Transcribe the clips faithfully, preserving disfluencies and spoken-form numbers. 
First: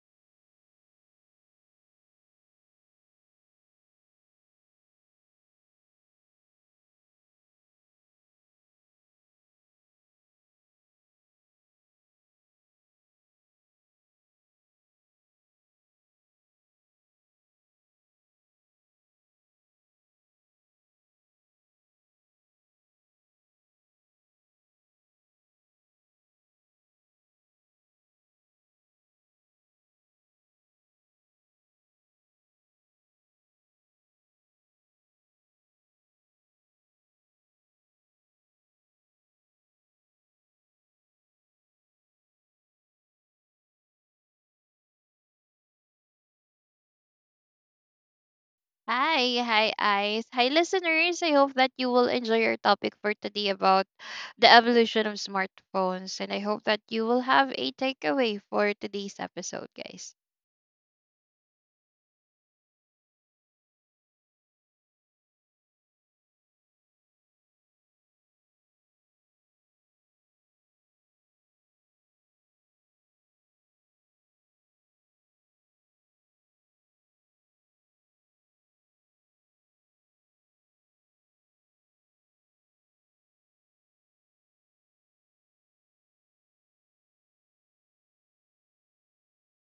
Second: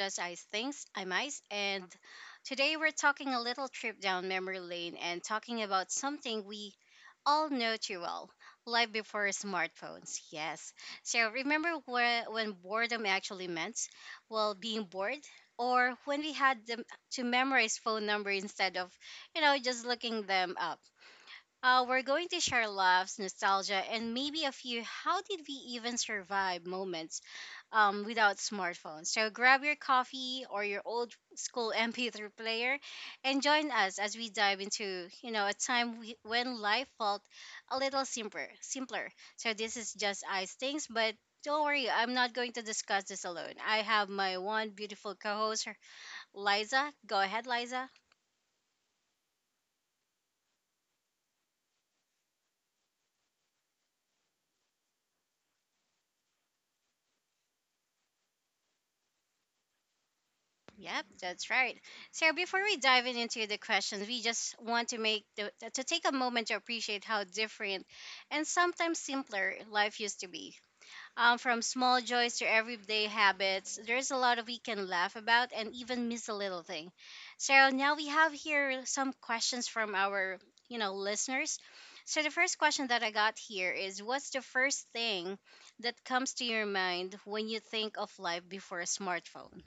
Just Ice Things. I'm Ice, and today we're talking a little trip down memory lane and talking about something we all know too well, life before smartphones. Yes. So, remember where, when boredom actually meant? Well, being bored, or when we had them to memorize phone number instead of, you know, just looking them up. Uh, we're going to share laughs, nostalgia, and maybe a few how did we even survive moments um, without smartphones. So grab your coffee or your old school M P three player and join us as we dive into, you know, a time we, when life felt a little simpler, simpler. So this is just ice things, but don't worry, I'm not going to discuss this alone. I have my one beautiful co-host, Liza. Go ahead, Liza. Hi, hi, Ice. Hi, listeners. I hope that you will enjoy our topic for today about the evolution of smartphones. And I hope that you will have a takeaway for today's episode, guys. Yep, that's right. So before we dive in into the questions, we just want to make the, to take a moment to appreciate how different and sometimes simpler life used to be. Um, from small joys to everyday habits, there's a lot of we can laugh about and even miss a little thing. So now we have here some questions from our you know listeners. So the first question that I got here is, what's the first thing that comes to your mind when you think of life before a smartphone?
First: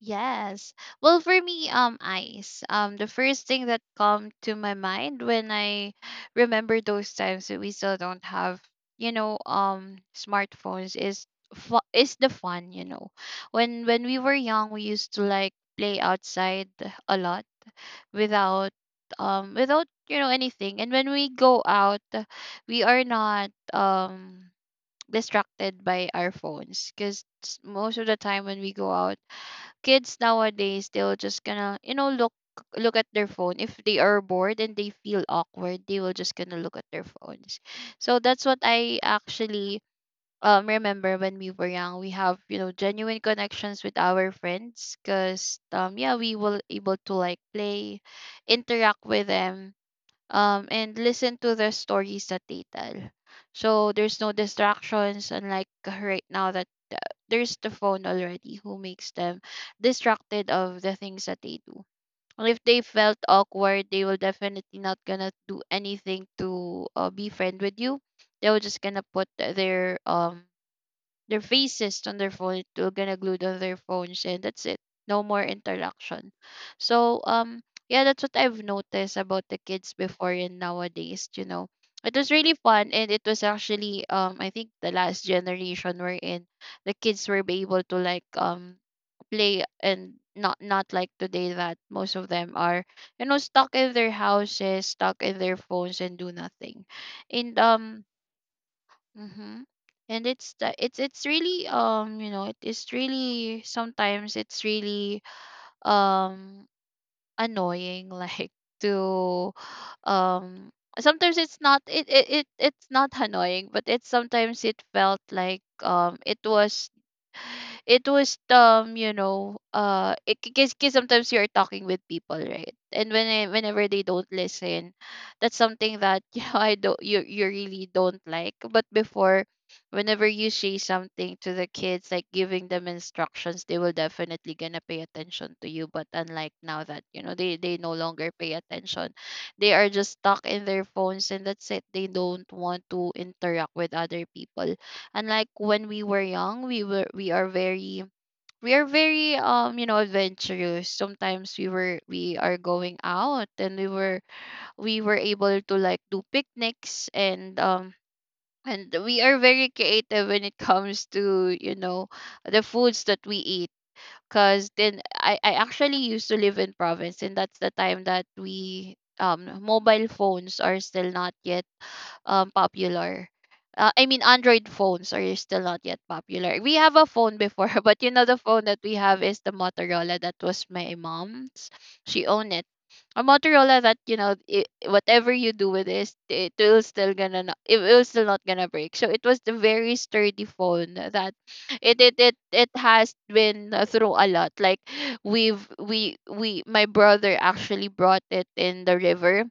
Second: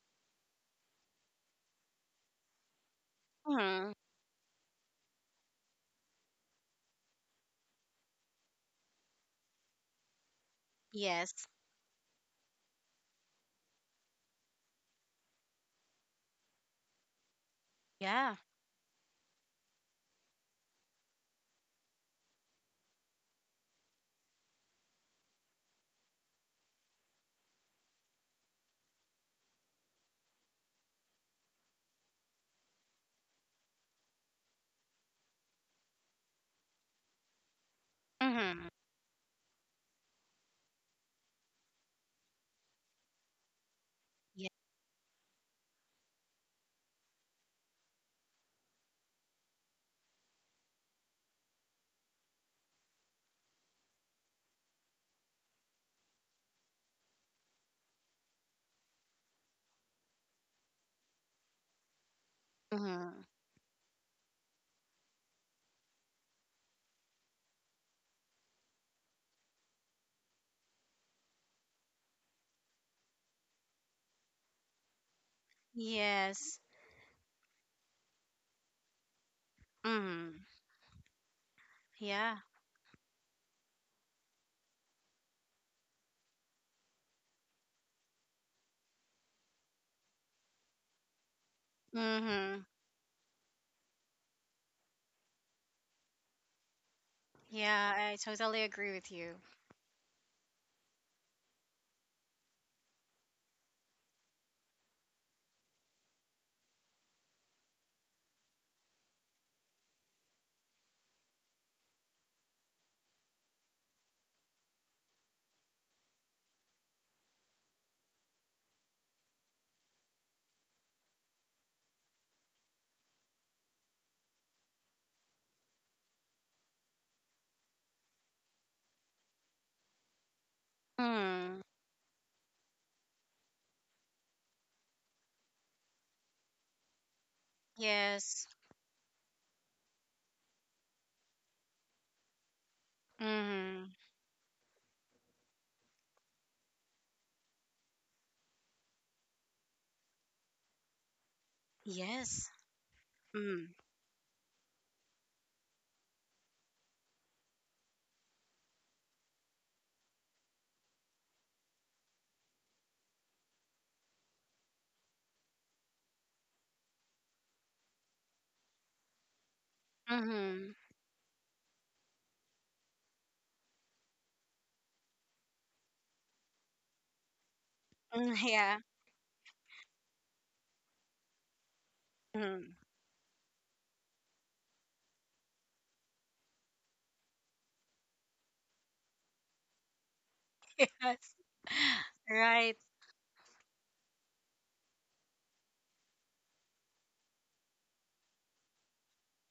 Yes. Well, for me, um, Ice, um, the first thing that come to my mind when I remember those times that we still don't have, you know, um, smartphones is Yes. fu- is the fun, you know. When when we were young, we used to like play outside a lot Yeah. without um without you know anything. And when we go out, uh, we are not um distracted by our phones, because most of the time when we go out, kids nowadays they'll just gonna you know look look at their phone if they are bored, and they feel awkward, they will just gonna look at their phones. So that's what Mhm. I actually um remember. When we were young, we have, you know genuine connections with our Yeah. friends, because um yeah, we were able to like play, interact with them, um and listen to the stories that they tell. So there's no distractions, unlike right now that there's the phone already, who makes them distracted of the things that they do. And if they felt Mhm. awkward, they will definitely not gonna do anything to uh, be friend with you. They were just gonna put their um their faces on their phone, to gonna glued on their phones, and that's it. No more interaction. Yes. So um yeah, that's what I've noticed about the kids before Mhm. and nowadays you know It was Yeah. really fun, and it was actually um I think the last generation we're in, the kids were be able to like um play, and not not like today, that most of them Mhm. are, you know stuck in their houses, stuck in their phones, and do nothing and Yeah, um I totally agree with you. Mm-hmm. And it's the it's it's really, um you know it is really, sometimes it's really um annoying like to um sometimes it's not, it, it it it's not annoying, but it's sometimes it felt like um it was, it was um you know uh it because sometimes you're talking with people, right, and when I, whenever they don't listen, that's something that you know I don't, you, you really don't like. But before, whenever you say something to Mhm. the kids, like giving them instructions, they will definitely gonna pay attention to you. But unlike now, that, you know they they no longer Yes. pay attention. They are just stuck in their phones, and that's it. They don't want to interact with Mhm. other people. Unlike when we were young, we were we are very, we are very um you know adventurous. Sometimes we were we Yes. are going out, Mhm. and we were we were able to like do picnics, and um and we are very creative when it comes to, you know the foods that we eat. Because then I, I actually used to live in province, and that's the time that we um mobile phones Mhm. are still not yet um popular. Uh, I mean, Android phones are still not yet popular. We have a phone before, but you know Mm, the phone that yeah. we have is the Motorola that was my mom's. She owned it. Mhm. A Motorola that, you know, it whatever you do with this, it will still gonna not, it will still not gonna break. So it was the very sturdy phone, Yes. that it it it it Right. has been, uh, through a lot. Like, we've we we my brother actually brought it in the river,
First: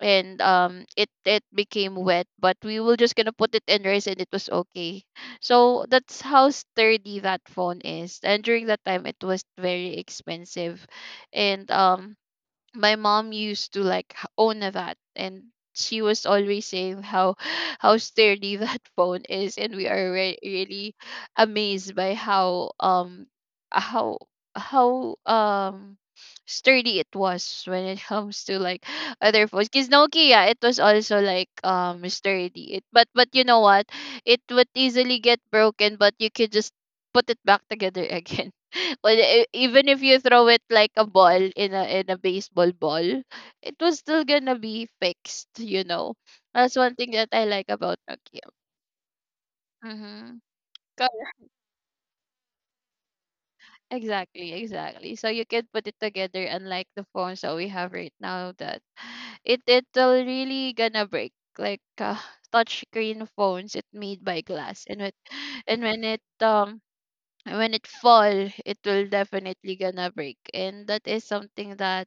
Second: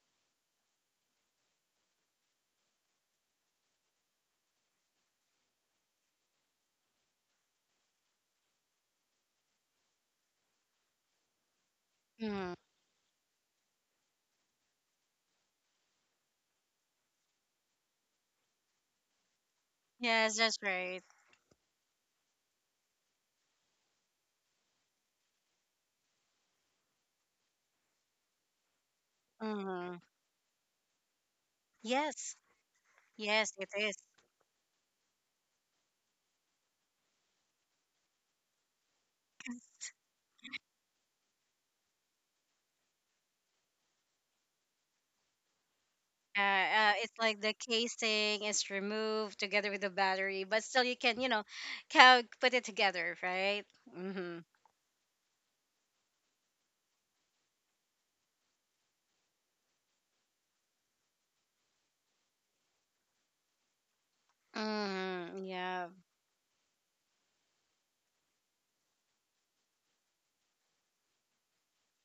and um it it became wet, but we were just gonna put it in rice, and it was okay. So that's how sturdy that phone is. And during that time, it was very expensive. And um Mhm. my mom used to like h- own a that, and she was always saying how how sturdy that phone is. And we are Yes, re- that's really right. amazed by how um how how um sturdy it was when it comes to like other phones, because Mhm. Nokia, it was also like um Yes. sturdy it, but but you Yes, know it what, is. it would easily get broken, but you could just put it back together again. Well, e- even if you throw it like a ball in a in a baseball ball, it was still gonna be fixed. You know, Uh, that's uh, one thing It's that like I the like about Nokia. casing is removed together with the Mm-hmm. battery, but still you can, you know, ca- put it together, right? Mm-hmm. Exactly, exactly. So you can put it together, unlike the phones that we have right now, that it it'll really gonna break. Like uh, touch screen phones, it made by glass, and it Mm-hmm. and Yeah. when it um when it fall, it will definitely gonna break, and that is something that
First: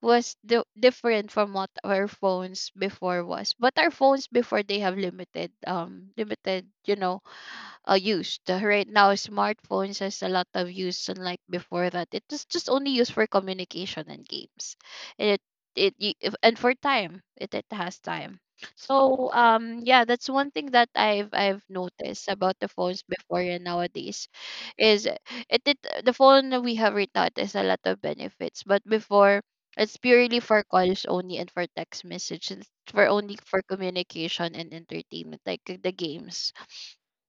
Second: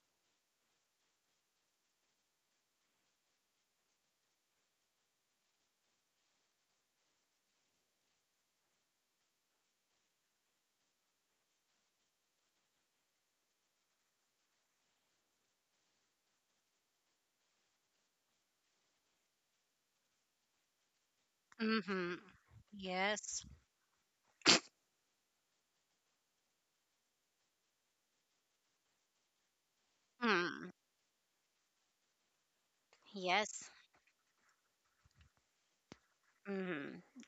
was di- different from what our phones before was. But our phones before, they have limited um limited, you know, uh, used. Uh, Right now, smartphones has a lot of use, unlike before that it was just only used for communication and games. It it y- if- and for time, it it has time. So um yeah, that's one thing that I've I've Mm-hmm. noticed about the phones before Yes. and nowadays is, it, it the phone that we have right now, it has a lot of benefits. But before, it's purely for Mm. calls only, and for text messages, for only for Yes. communication and entertainment, like the games. Mm-hmm.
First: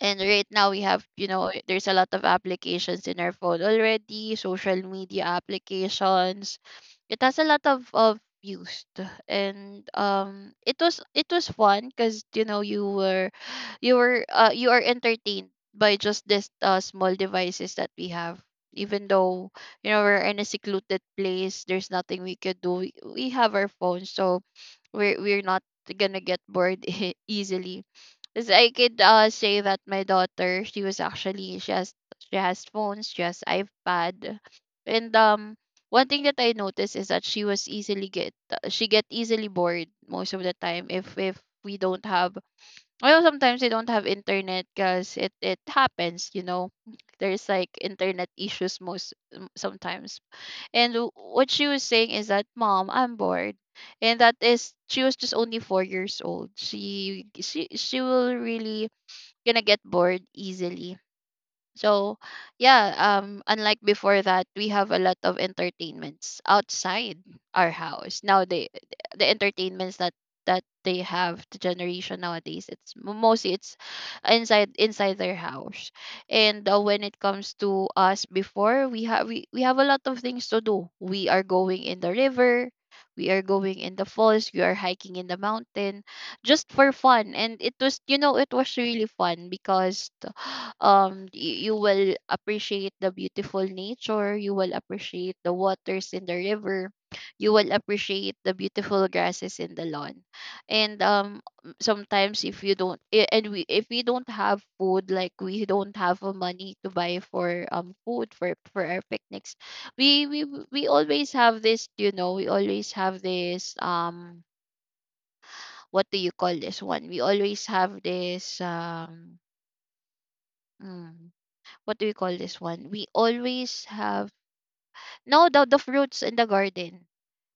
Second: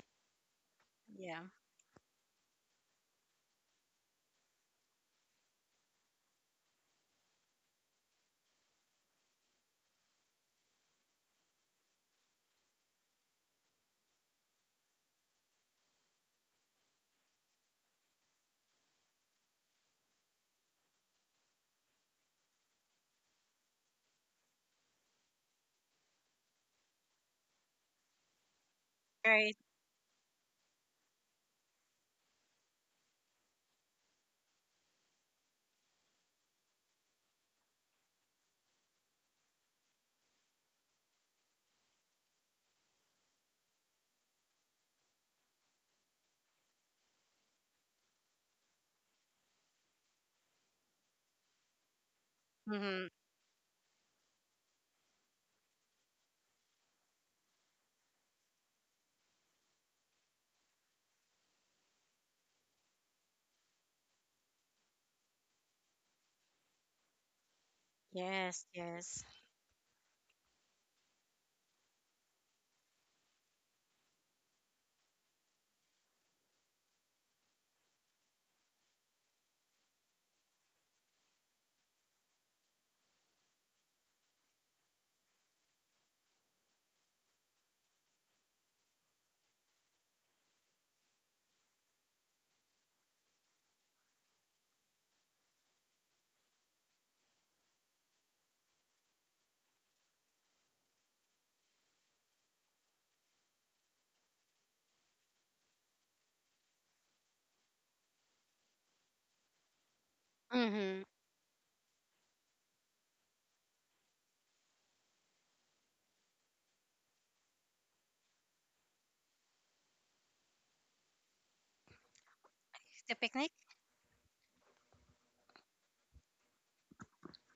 And right now we have, you Yeah. know, there's a lot of applications in our phone already, social media applications. It has a lot of of used. And um it was it was fun, because you know you were you were uh, you are entertained by just this uh, small devices that we have, even though, you know we're in a secluded place, there's nothing we could do, we, we have our phones. So we're we're not gonna get bored easily, because I could uh Right. say that my daughter, she was actually she has she has phones, she has iPad. And um one thing that I noticed is that she was easily get she get easily bored most of the time. If if we don't have, well, sometimes we don't have internet, because it it happens, you know there's like internet issues most, um, sometimes. And w- what she was saying is that, mom, Mm-hmm. I'm bored. And that is, she was just only four years old, she she she will really gonna get bored easily. So, yeah, um, unlike before that, we have a lot of entertainments outside our house. Now Yes. they, Yes. the entertainments that that they have, the generation nowadays, it's m- mostly, it's inside inside their house. And uh, when it comes to us before, we have we, we have a lot of things to do. We are going in the river, we are going in the falls, we are hiking in the mountain, just for fun. And it was you know it was really fun, because um y- you will appreciate the beautiful nature. You will appreciate the waters in the river. You will appreciate the beautiful grasses in the lawn. And um m- sometimes, if you don't i- and we if we don't have food, like we don't have uh, money to buy for um food for for our picnics, we we we Mm-hmm. always have this, you know we always have this, um what do you call this one, we always have this, um hmm, what do we call this one? We The picnic? always have, no, the, the fruits in the garden.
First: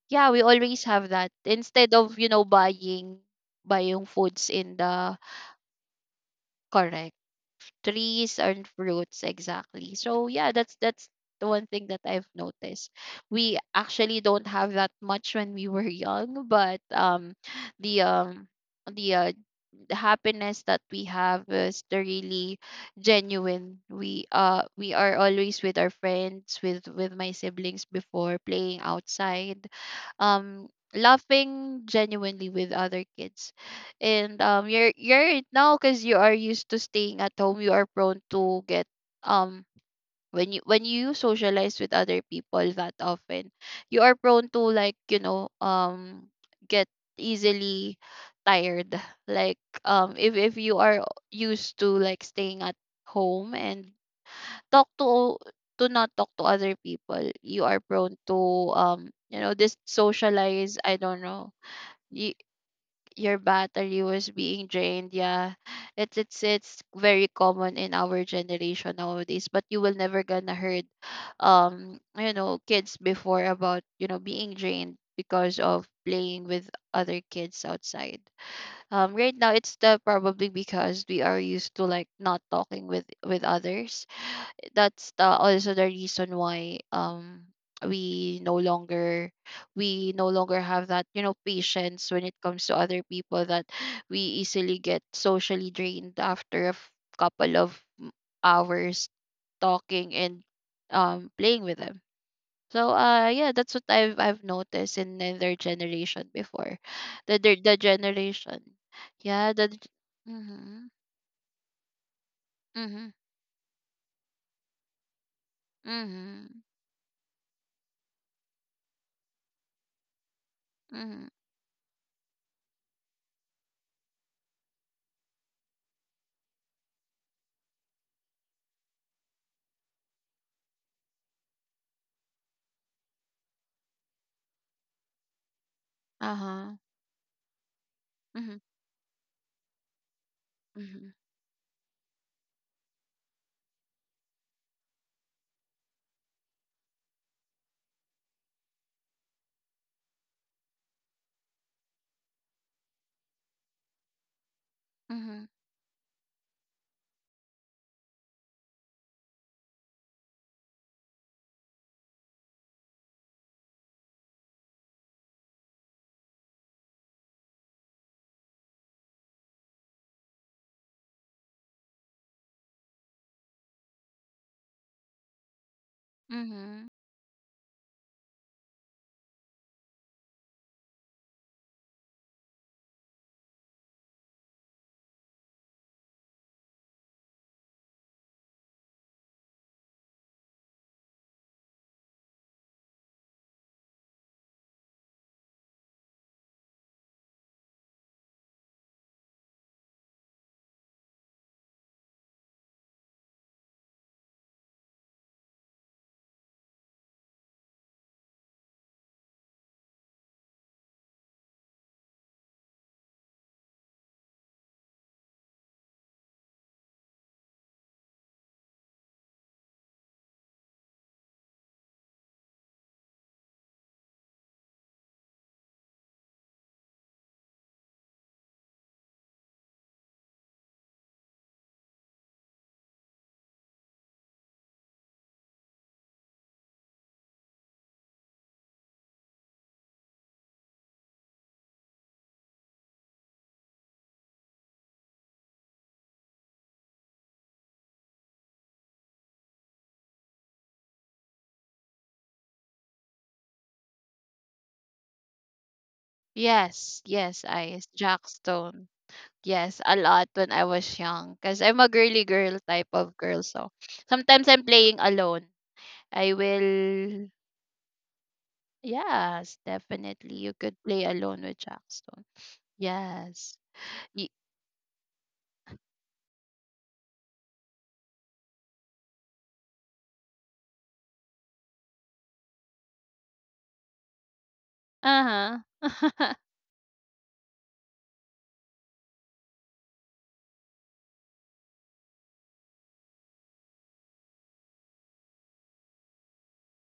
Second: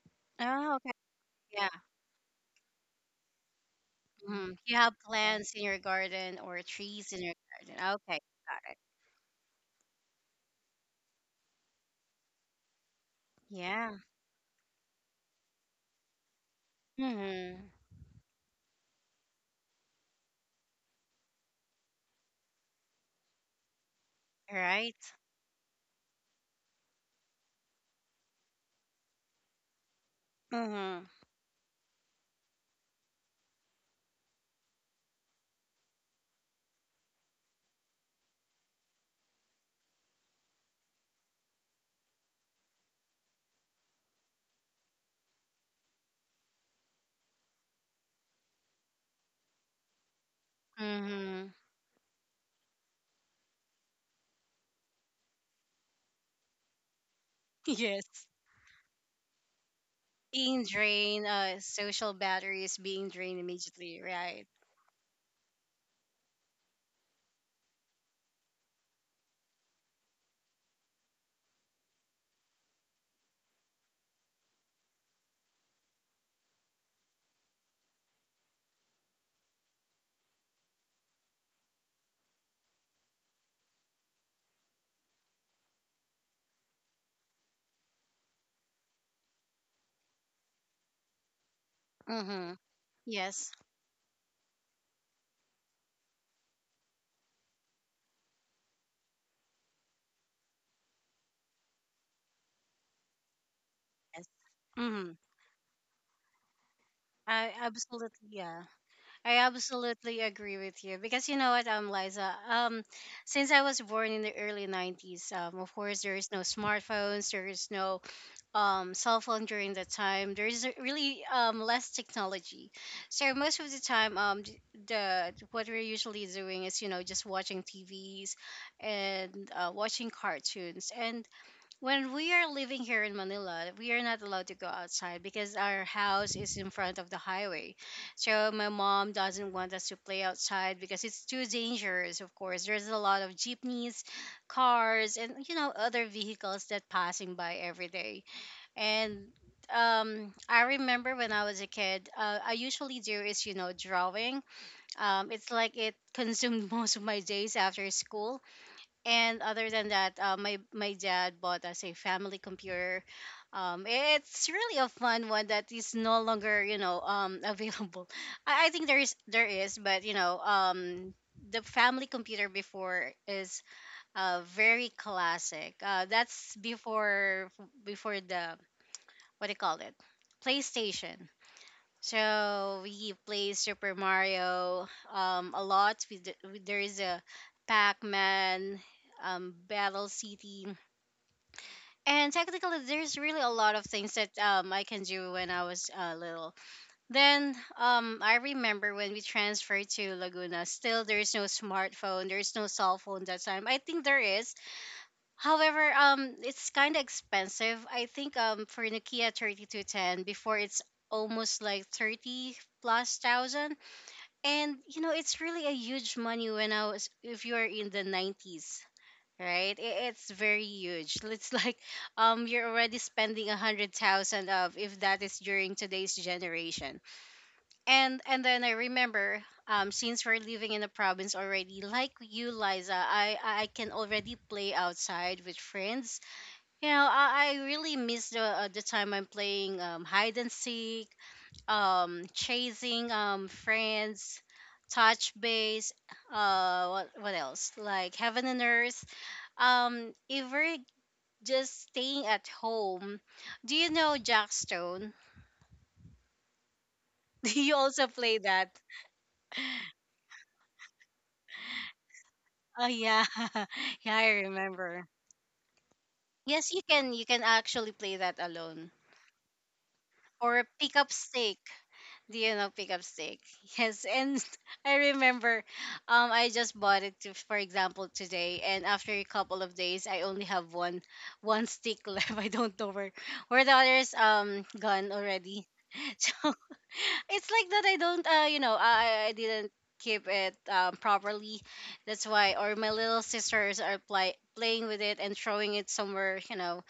Yeah, we Oh, always okay. have that, Yeah. instead of, you know buying buying foods Mm-hmm. You in have the — plants in your garden or trees correct, in your garden. Okay. trees and Got it. fruits, exactly. So yeah, that's that's the one thing that I've noticed. We Yeah. actually don't have that much when we were young, but um Mm-hmm. the um the uh, the happiness that we have is the really genuine. We uh we Right. are always with our friends, with with my siblings before, playing outside, um Mm-hmm. laughing genuinely with other kids. And um you're you're right now, because you are used to staying at home, you are prone to get, um when you when you socialize with other people that often, you are prone to like, you know um get easily tired, like, um if if you are Mm-hmm. used to like staying at home, and talk to to not talk to other people, you are prone Yes. to um you know this Being socialize, I don't drained, know. uh, social you battery is being your drained battery immediately, was right? being drained. Yeah, it's it's it's very common in our generation nowadays. But you will never gonna heard, um, you know, kids before about you know being drained because of playing with other kids outside. Um, right now it's the probably because we are used to like not talking with with others. That's the, also the reason why um we no longer we no longer have that, you know, patience when it Mm-hmm. comes to other people, Yes. that we easily get socially drained after a f- couple of m- hours talking and um playing with them. So uh yeah, that's what i've Yes. i've noticed Mm-hmm. in, in their generation before, the I the, the absolutely, generation. yeah. I Yeah, the. absolutely agree with Mm-hmm, you because you know what, um, Liza, um, mm-hmm. since I was born in the early nineties, um, of course there is no Hmm. smartphones, there is no um, cell phone during that time. There is really Hmm. um, less technology, so most of the time, um, d- the what we're usually doing is you know just watching T Vs and uh, watching cartoons. And when we are living here in Manila, we are not allowed to go outside because our house is in Uh-huh. front of the highway. So Mm-hmm. my mom doesn't want us to play outside because Mm-hmm. it's too dangerous. Of course, there's a lot of jeepneys, cars, and you know other vehicles that passing by every day and um, I remember when I was a kid, uh, I usually do is, you know, drawing. Um, Mm-hmm. It's like it consumed most of my days after school. And other than that, uh, my, my dad bought us a family computer. Um, it's really a fun one that is no longer, you know, um, available. I, I think there is, there is, but, you know, um, the family computer before is uh, very classic. Uh, that's Mm-hmm. before before the what do you call it? PlayStation. So we play Super Mario um, a lot. We, d- we- there is a Pac-Man, um, Battle City, and technically there's really a lot of things that um, I can do when I was uh, little. Then um, I remember when we transferred to Laguna. Still, there's no smartphone. There's no cell phone that time. I think there is. However, um, it's kind of expensive. I think um for Nokia thirty two ten before it's almost like thirty plus thousand. And you know, it's really a huge money when I was if you're in the nineties, right? I- It's very huge. It's like um you're already spending a one hundred thousand of if that is during today's generation. And and then I remember um since we're living in the province already, like you Liza, I I I can already play outside with friends you know, I, I really miss the uh, the time I'm playing um, hide and seek, um, chasing um, friends, touch base. Uh, what what else? Like heaven and earth. Um, ever just staying at home. Do you know Jackstone? Yes, yes, Do you Ice. also Jack play that? Stone. Yes, a lot when I was young. Because I'm a girly girl Oh type of yeah, girl. So yeah, I sometimes I'm playing remember. alone. I Yes, you can. You will. can actually play that alone Yes, definitely. You or could pick play up alone stick. with Jack Stone. Do you know pickup stick? Yes. Yes, Y- and I remember, um, I just bought it to, for example today, and after a couple of days, I only have one one stick left. I don't know where where the others um gone uh already. huh. So it's like that I don't uh you know I, I didn't keep it um, properly that's why or my little sisters are play, playing with it and throwing it somewhere you know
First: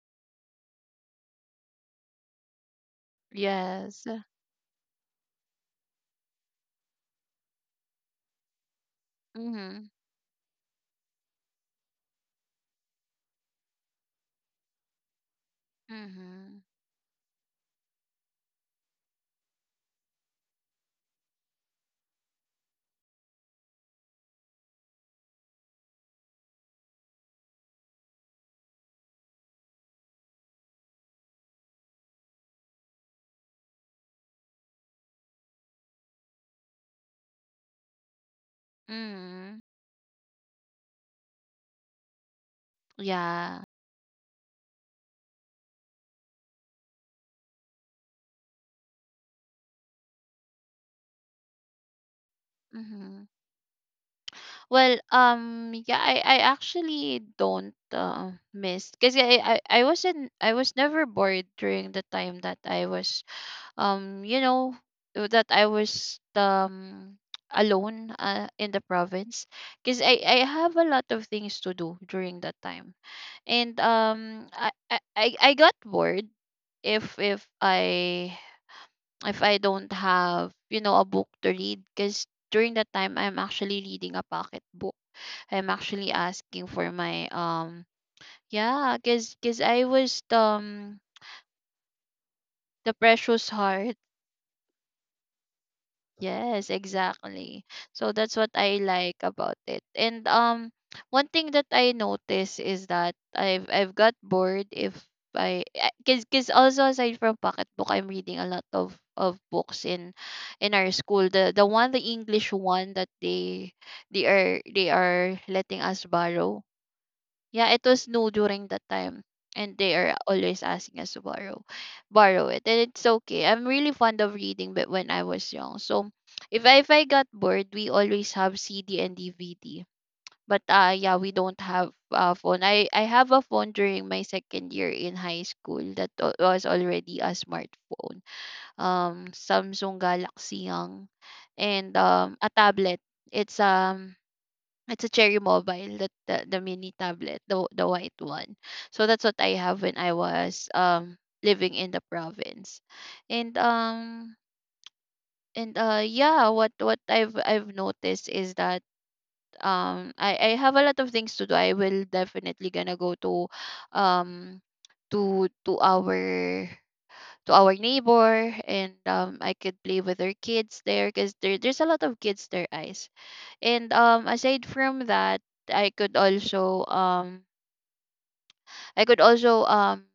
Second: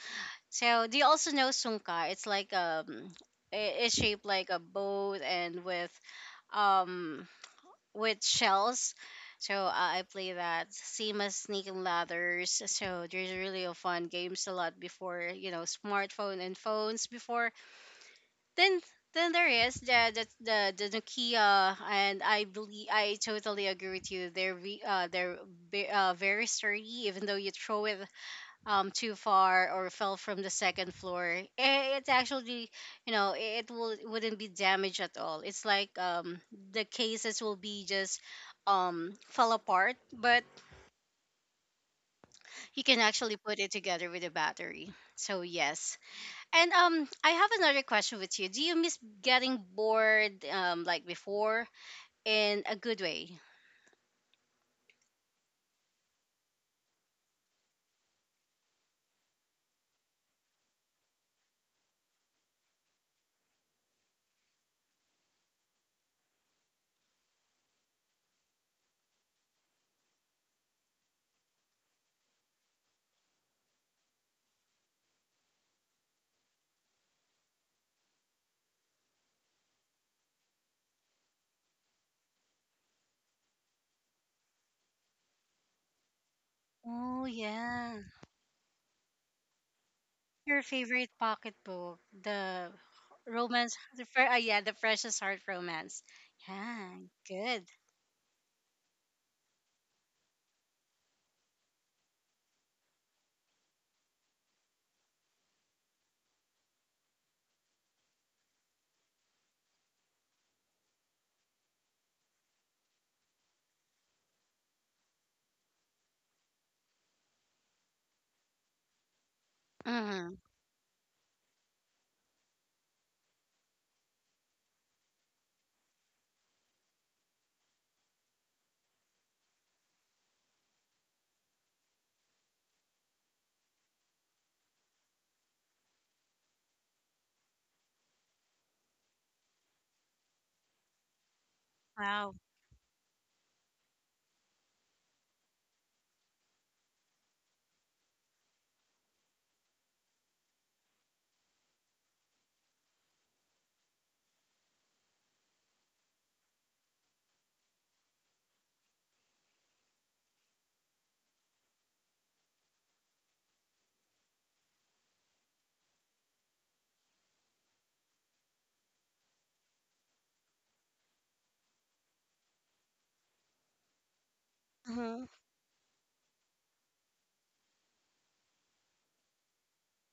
so do you also know sungka? It's like um, I- it's Yes. shaped like a boat and with um with shells. So uh, Mm-hmm. I play that same as Snake and Ladders. So there's really a fun games a lot before you know smartphone and Mm-hmm. phones before. Then then there is the the the, the Nokia and I believe I totally agree with you. They're ve- uh they're ve- uh, very sturdy even though you throw it um too far or fell from the second floor eh, it's actually you know eh, it will wouldn't be damaged at all it's like um the cases will be just um fell Mm-hmm. apart but you can actually put Yeah. it together with a battery so yes and um I have another question with you do you miss getting bored um like before in a good Mm-hmm. way. Well, um, yeah, I, I actually don't uh, miss, because I, I I wasn't, I was never bored during the time that I was um you know uh, that I was um alone, uh, in the province, because I I have a lot of things to do during that time. And um I I I I got bored if if I if I don't have, you know, a book to read, because during that time I'm actually reading a pocket book. I'm actually asking for Oh my um yeah. yeah, cause cause I was Your um favorite pocketbook, the the Precious romance, Heart. the fir- ah, yeah, the Precious Heart romance. Yes, Yeah, exactly. good. So that's what I like about it. And um one thing that I notice is that I've I've got bored if I I- cause, cause also, aside from pocketbook, I'm reading a lot of of books in in our school, the the one, the English one that they they are they are letting us borrow. Yeah, it was new during that time. And they are Hmm. always asking us to borrow borrow it. And it's okay. I'm really fond of reading, but when I was young. So if I if I got bored, we always have C D and D V D. But uh yeah, we don't have a phone. I, I have a phone during my second year in high school that wa- was already a smartphone. Um Samsung Galaxy Young, and Wow. um a tablet. It's um it's a Cherry Mobile, that the, the mini tablet, the the white one. So that's what I have when I was um living in the province. And um and uh yeah, what what I've I've noticed is that um I I have a lot of things to do. I will definitely gonna go to um to to our to our neighbor, and um I could play with their kids there, because there there's a lot of kids there, eyes. And um aside from Hmm. that, I could also um I could also um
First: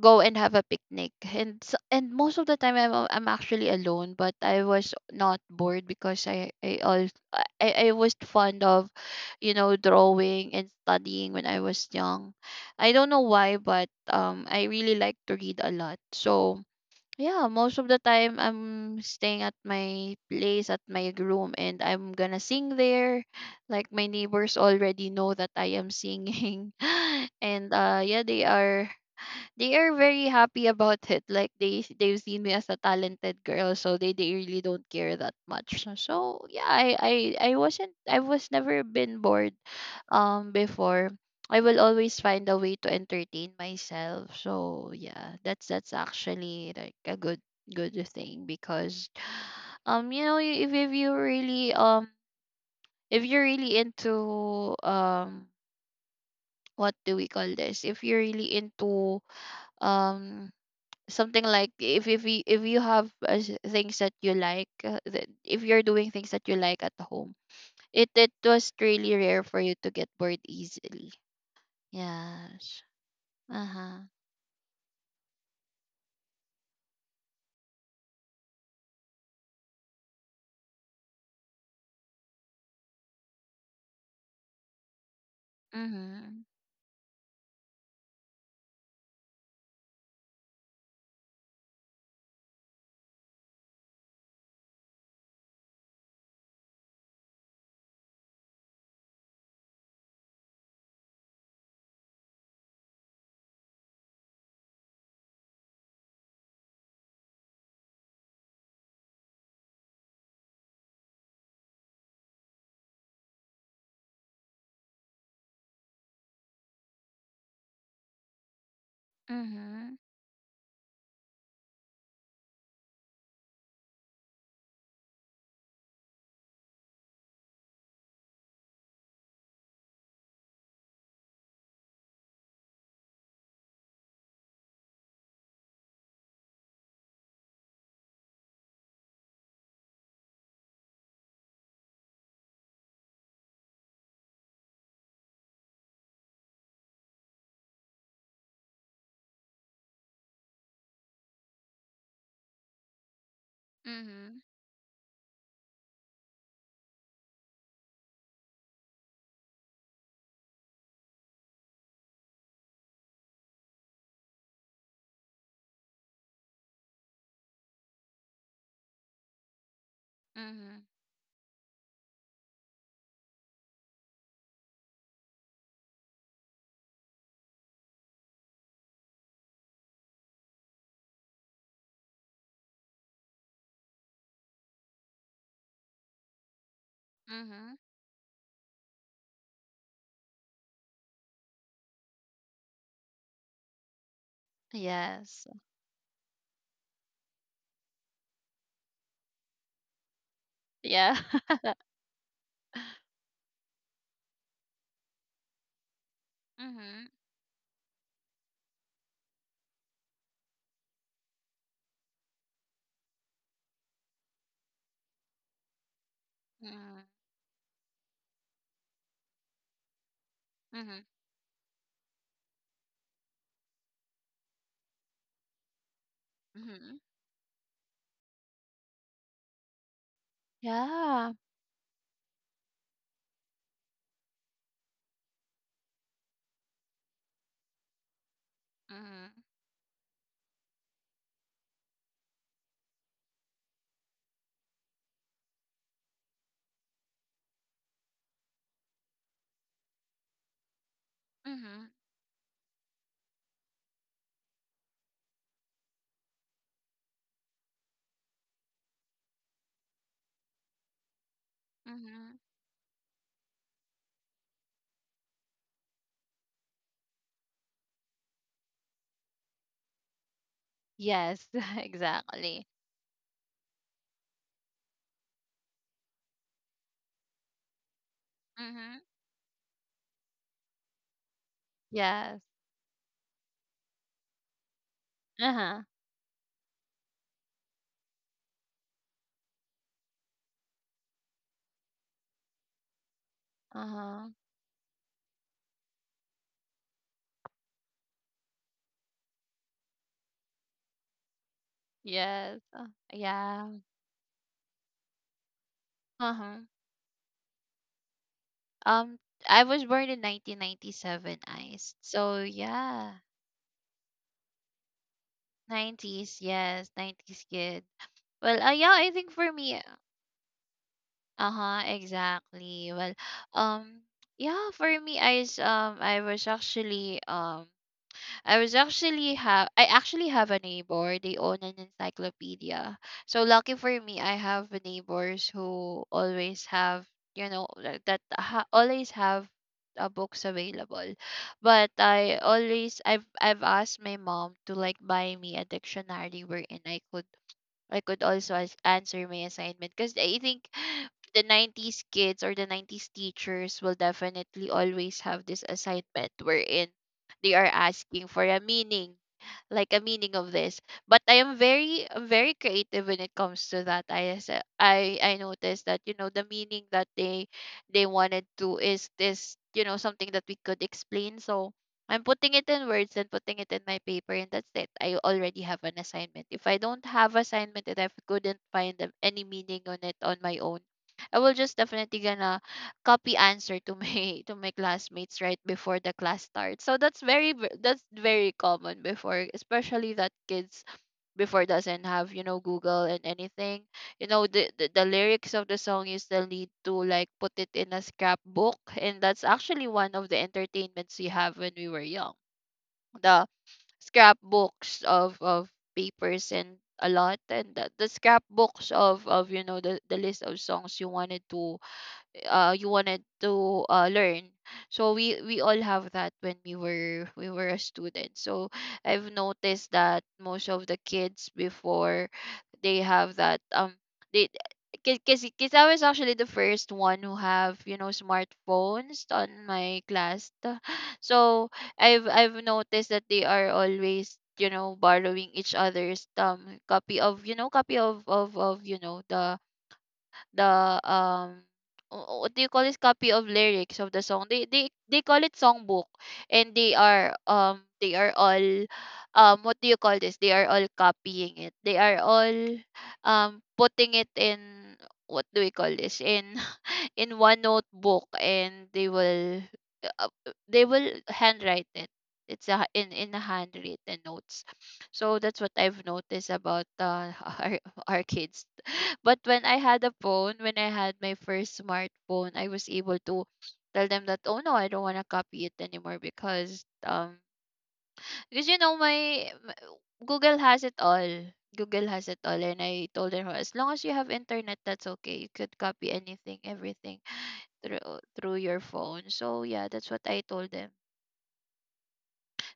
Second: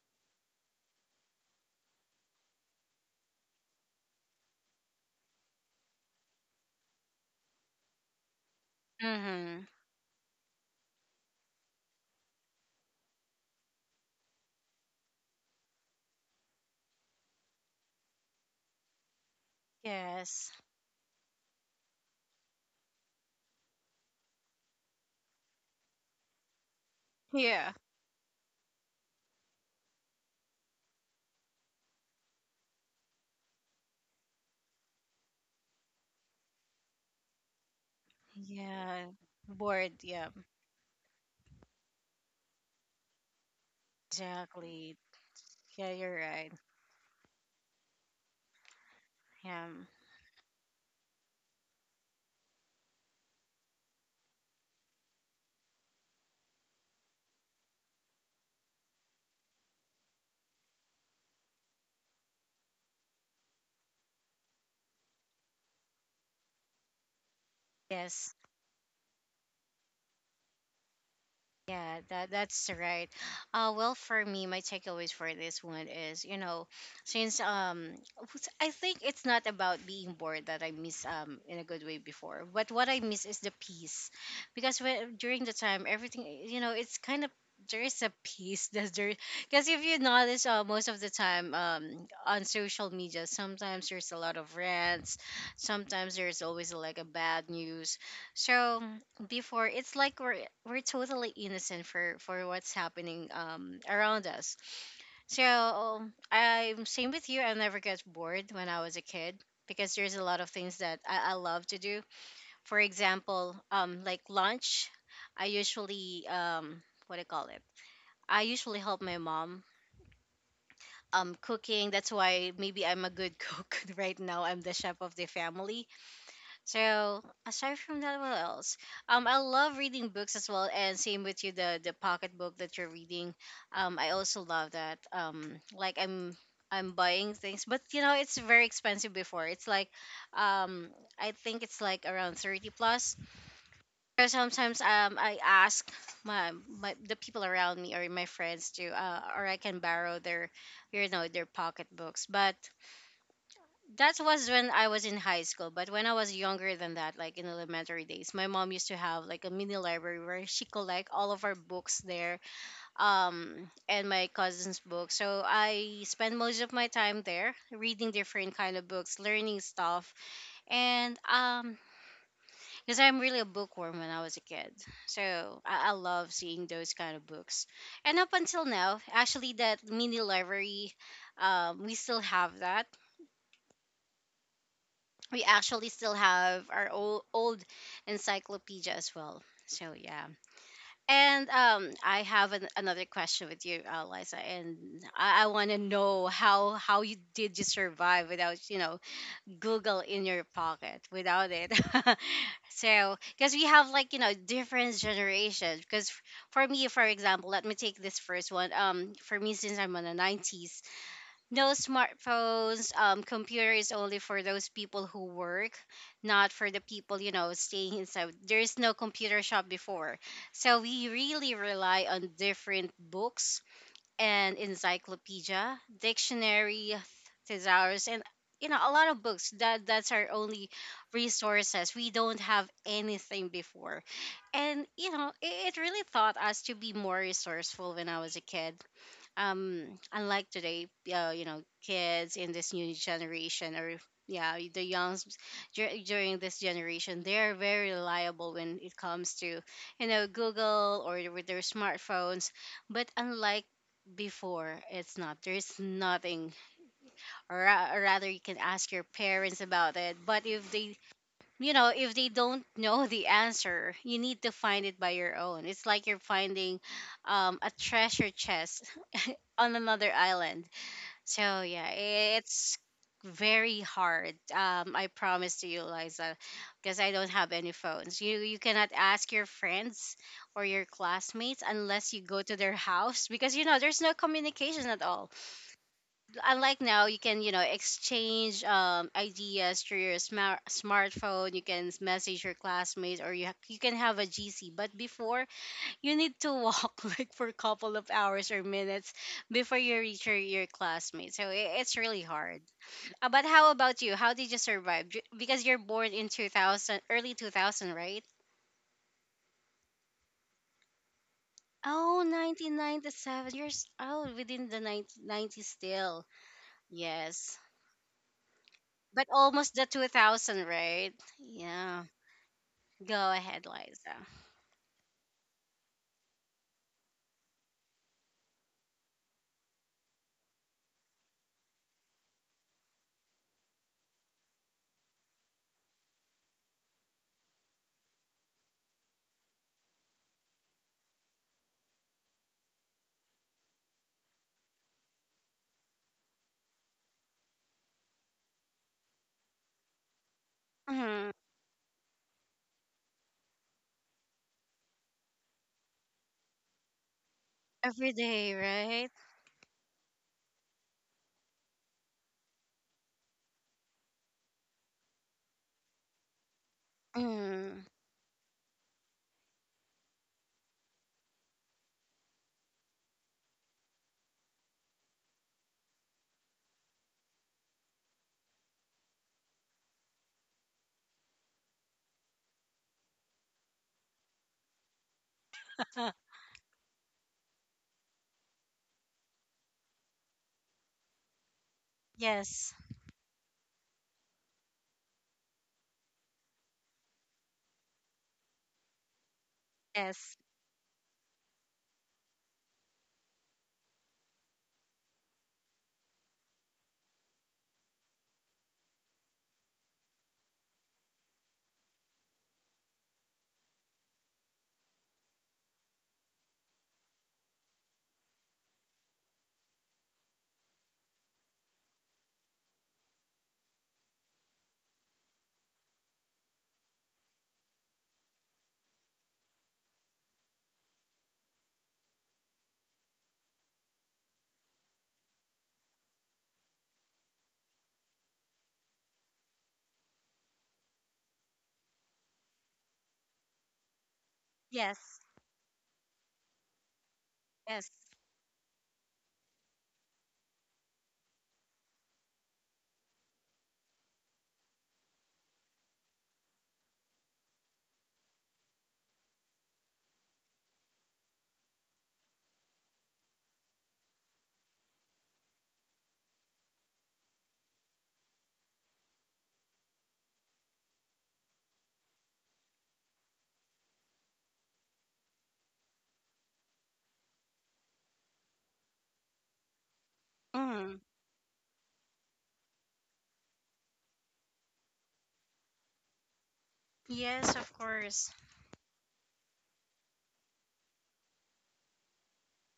go and have a picnic. And s- and most of the time I'm a- I'm actually alone, but I was not bored, because I I also, I, I was fond of, you Hmm. know, drawing and studying when I was young. I don't know why, but um I really like to read a lot. So yeah, most of the time I'm staying at my Yes. place, at my room, and I'm gonna sing there. Like my neighbors already know that I am singing. Yeah. and uh yeah, they are they are very happy about it. Like they they've seen me as a talented girl, so they, they really don't care that much. So so, yeah, I, I I wasn't, I was never Yeah. been bored Bored. Yeah. um before. I will always find a way to entertain myself. So Exactly. yeah, that's that's Yeah, you're right. actually like a good good thing, because Yeah. um you know y- if if you really um if you're really into um what do we call this? If you're really into um something, like if if you if you have uh, s- things that you like, uh, that if you're doing things that you like at home, it it Yes. was really rare for you to get bored easily. Yeah, that that's Yes. right. Uh, well, Uh-huh. for me, my takeaways for this one is, you know, since um, what's- I think it's not about being bored that I miss um in a good way before, but what I miss is the peace, because when, during the time everything, Mhm. you know, it's kind of there is a peace that's there because if you notice uh, most of the time um, on social media sometimes there's a lot of rants sometimes there's always like a bad news so before it's like we're we're totally innocent for for what's happening um around us so I'm same with you I never get bored when I was a kid because there's a lot of things that i, I love to do for example um like lunch I usually um what do you call it I usually help my mom Mhm. um cooking that's why maybe I'm a good cook right now I'm the chef of the family. So aside from that, what else? Um, I love reading books as well, and same with you, the the pocket book that you're reading. Um, I also love that. Um, like I'm I'm buying things, but you know it's very expensive before. It's like, um, I think it's like around thirty plus. So sometimes um I ask my my the people around me or my friends to uh or I can borrow their, you know, their pocket books, but that Mhm. was when I was in high school, but when I was younger than that, like in elementary days, my mom used to have like a mini library where she collect all of our books there, um, and my cousin's books. So I spend most of my time there reading different kind of books, learning stuff, Mhm. and um, because I'm really a bookworm when I was a kid, so I, I love seeing those kind of books. And up until now, actually, that mini library, um, we still have that we actually still have our old, old Mhm. encyclopedia as well. So yeah. And um, I have an, another question with you, uh, Liza, and I, I Yes. want to know how how you did you survive without you know Google in your pocket Yeah. without it. So because we have like you know different generations. Because f- for me, for Mhm. example, let me take this first one. Um, for me, since I'm on the nineties, no smartphones, um, computer is only for those people who work, not for the Mhm. people, you know, staying inside. There is no computer shop before. So Mhm. we really rely on different books and encyclopedia, dictionary, Mhm. thesaurus, and you know, a lot of books. That that's our only Yeah. resources. We don't have anything before. And you know, it, it really taught us to be more resourceful when I was a kid Mhm. um unlike today. Uh, you know kids in this new generation, or yeah, the youngs dur- during this generation, they're very reliable when it comes to, you know, Google or with their Mhm. smartphones. But unlike before, it's not, there's nothing, or, ra- or rather, you can ask your parents about it, but if they, you know, if they Mhm. don't know the answer, you need to find it by your own. It's like you're finding um, a treasure chest on another island. Yes. So yeah, Exactly. it's very hard. Um, I promise to you, Liza, because I don't have any phones. You you cannot Mhm. ask your friends or your classmates unless you go Yes. to their house, because you know there's no communication at all. Uh-huh. Unlike now, you can, you know, exchange um, ideas through your smart smartphone. You can message your classmates, or you ha- you can have a Uh-huh. G C. But before, you need to walk like for a couple of hours or minutes before you reach your, your classmates. So i- it's really hard. Yes. Uh, Uh, but yeah. how about you? How did you survive? Ju- Because you're born in Uh-huh. two thousand, early two thousand, right? Um, I was born in nineteen ninety-seven, Ice. Oh, So nineteen ninety yeah, seven one nine nine seven. You're s- oh, within the ninety nineties still. nineties. Yes, nineties Yes. kid. Well, uh, yeah, I But think for almost me, the two thousand, right? uh-huh, Yeah. exactly. Well, Go ahead, um, Liza. yeah, for me, Ice, um, I was actually um I was actually have I actually have a neighbor. They own an encyclopedia. So lucky for me, I have neighbors who always have, you know, like that ha- always have, uh, books available. But I always I've I've asked my mom to like buy me a dictionary wherein I could I could also as- answer my assignment, because I think, Mhm. the nineties kids or the nineties teachers will definitely always have this assignment wherein they are Every asking for day, a right? meaning, like a meaning of this. But i am very I'm very creative when it comes to that. I as- i i noticed that, you know, the meaning that they Mm. they wanted to is this, you know, something that we could explain, so. I'm putting it in words and putting it in my paper, and that's it. I already have an assignment. If I don't have assignment and I couldn't find a- any meaning on it on my own, I will just definitely gonna copy answer to my to my classmates right before the class starts. So that's very v- that's very common before, especially that kids before doesn't have, you know, Yes. Google and anything. You know, the, the the lyrics of the song, you still need to like put it in a scrapbook, and that's actually one of Yes. the entertainments we have when we were young. The scrapbooks of of papers and a lot, and the, the scrapbooks of of, you know, the, the list of songs you wanted to, uh you wanted to uh learn. So we we all have that when we were we were a student, so I've noticed that most of the kids before, they have that, um they because because I was actually the first one who have, you know, smartphones on my class. So i've i've noticed that they are always, you know, borrowing each other's um copy of, you know, copy of of of, you know, the the um wh- what do you call this, copy of lyrics of the song. they they Yes. they call it songbook. And they are um Yes. they are all, um what do you call this they are all copying it, they are all um putting it in, what do we call this, in in one notebook, and they will uh, they will handwrite it. It's a, in in a handwritten notes. So that's what I've noticed about, uh, our, our kids. But when i had a phone when I had my first smartphone, I was able to tell them that, oh no, I don't want to copy it anymore, because um because you know, my m- Google has it Mm. all. Google has it all. And I told her, as long as you have internet, that's okay, you could copy anything, everything Yes, of through course. through your phone. So yeah, that's what I told them.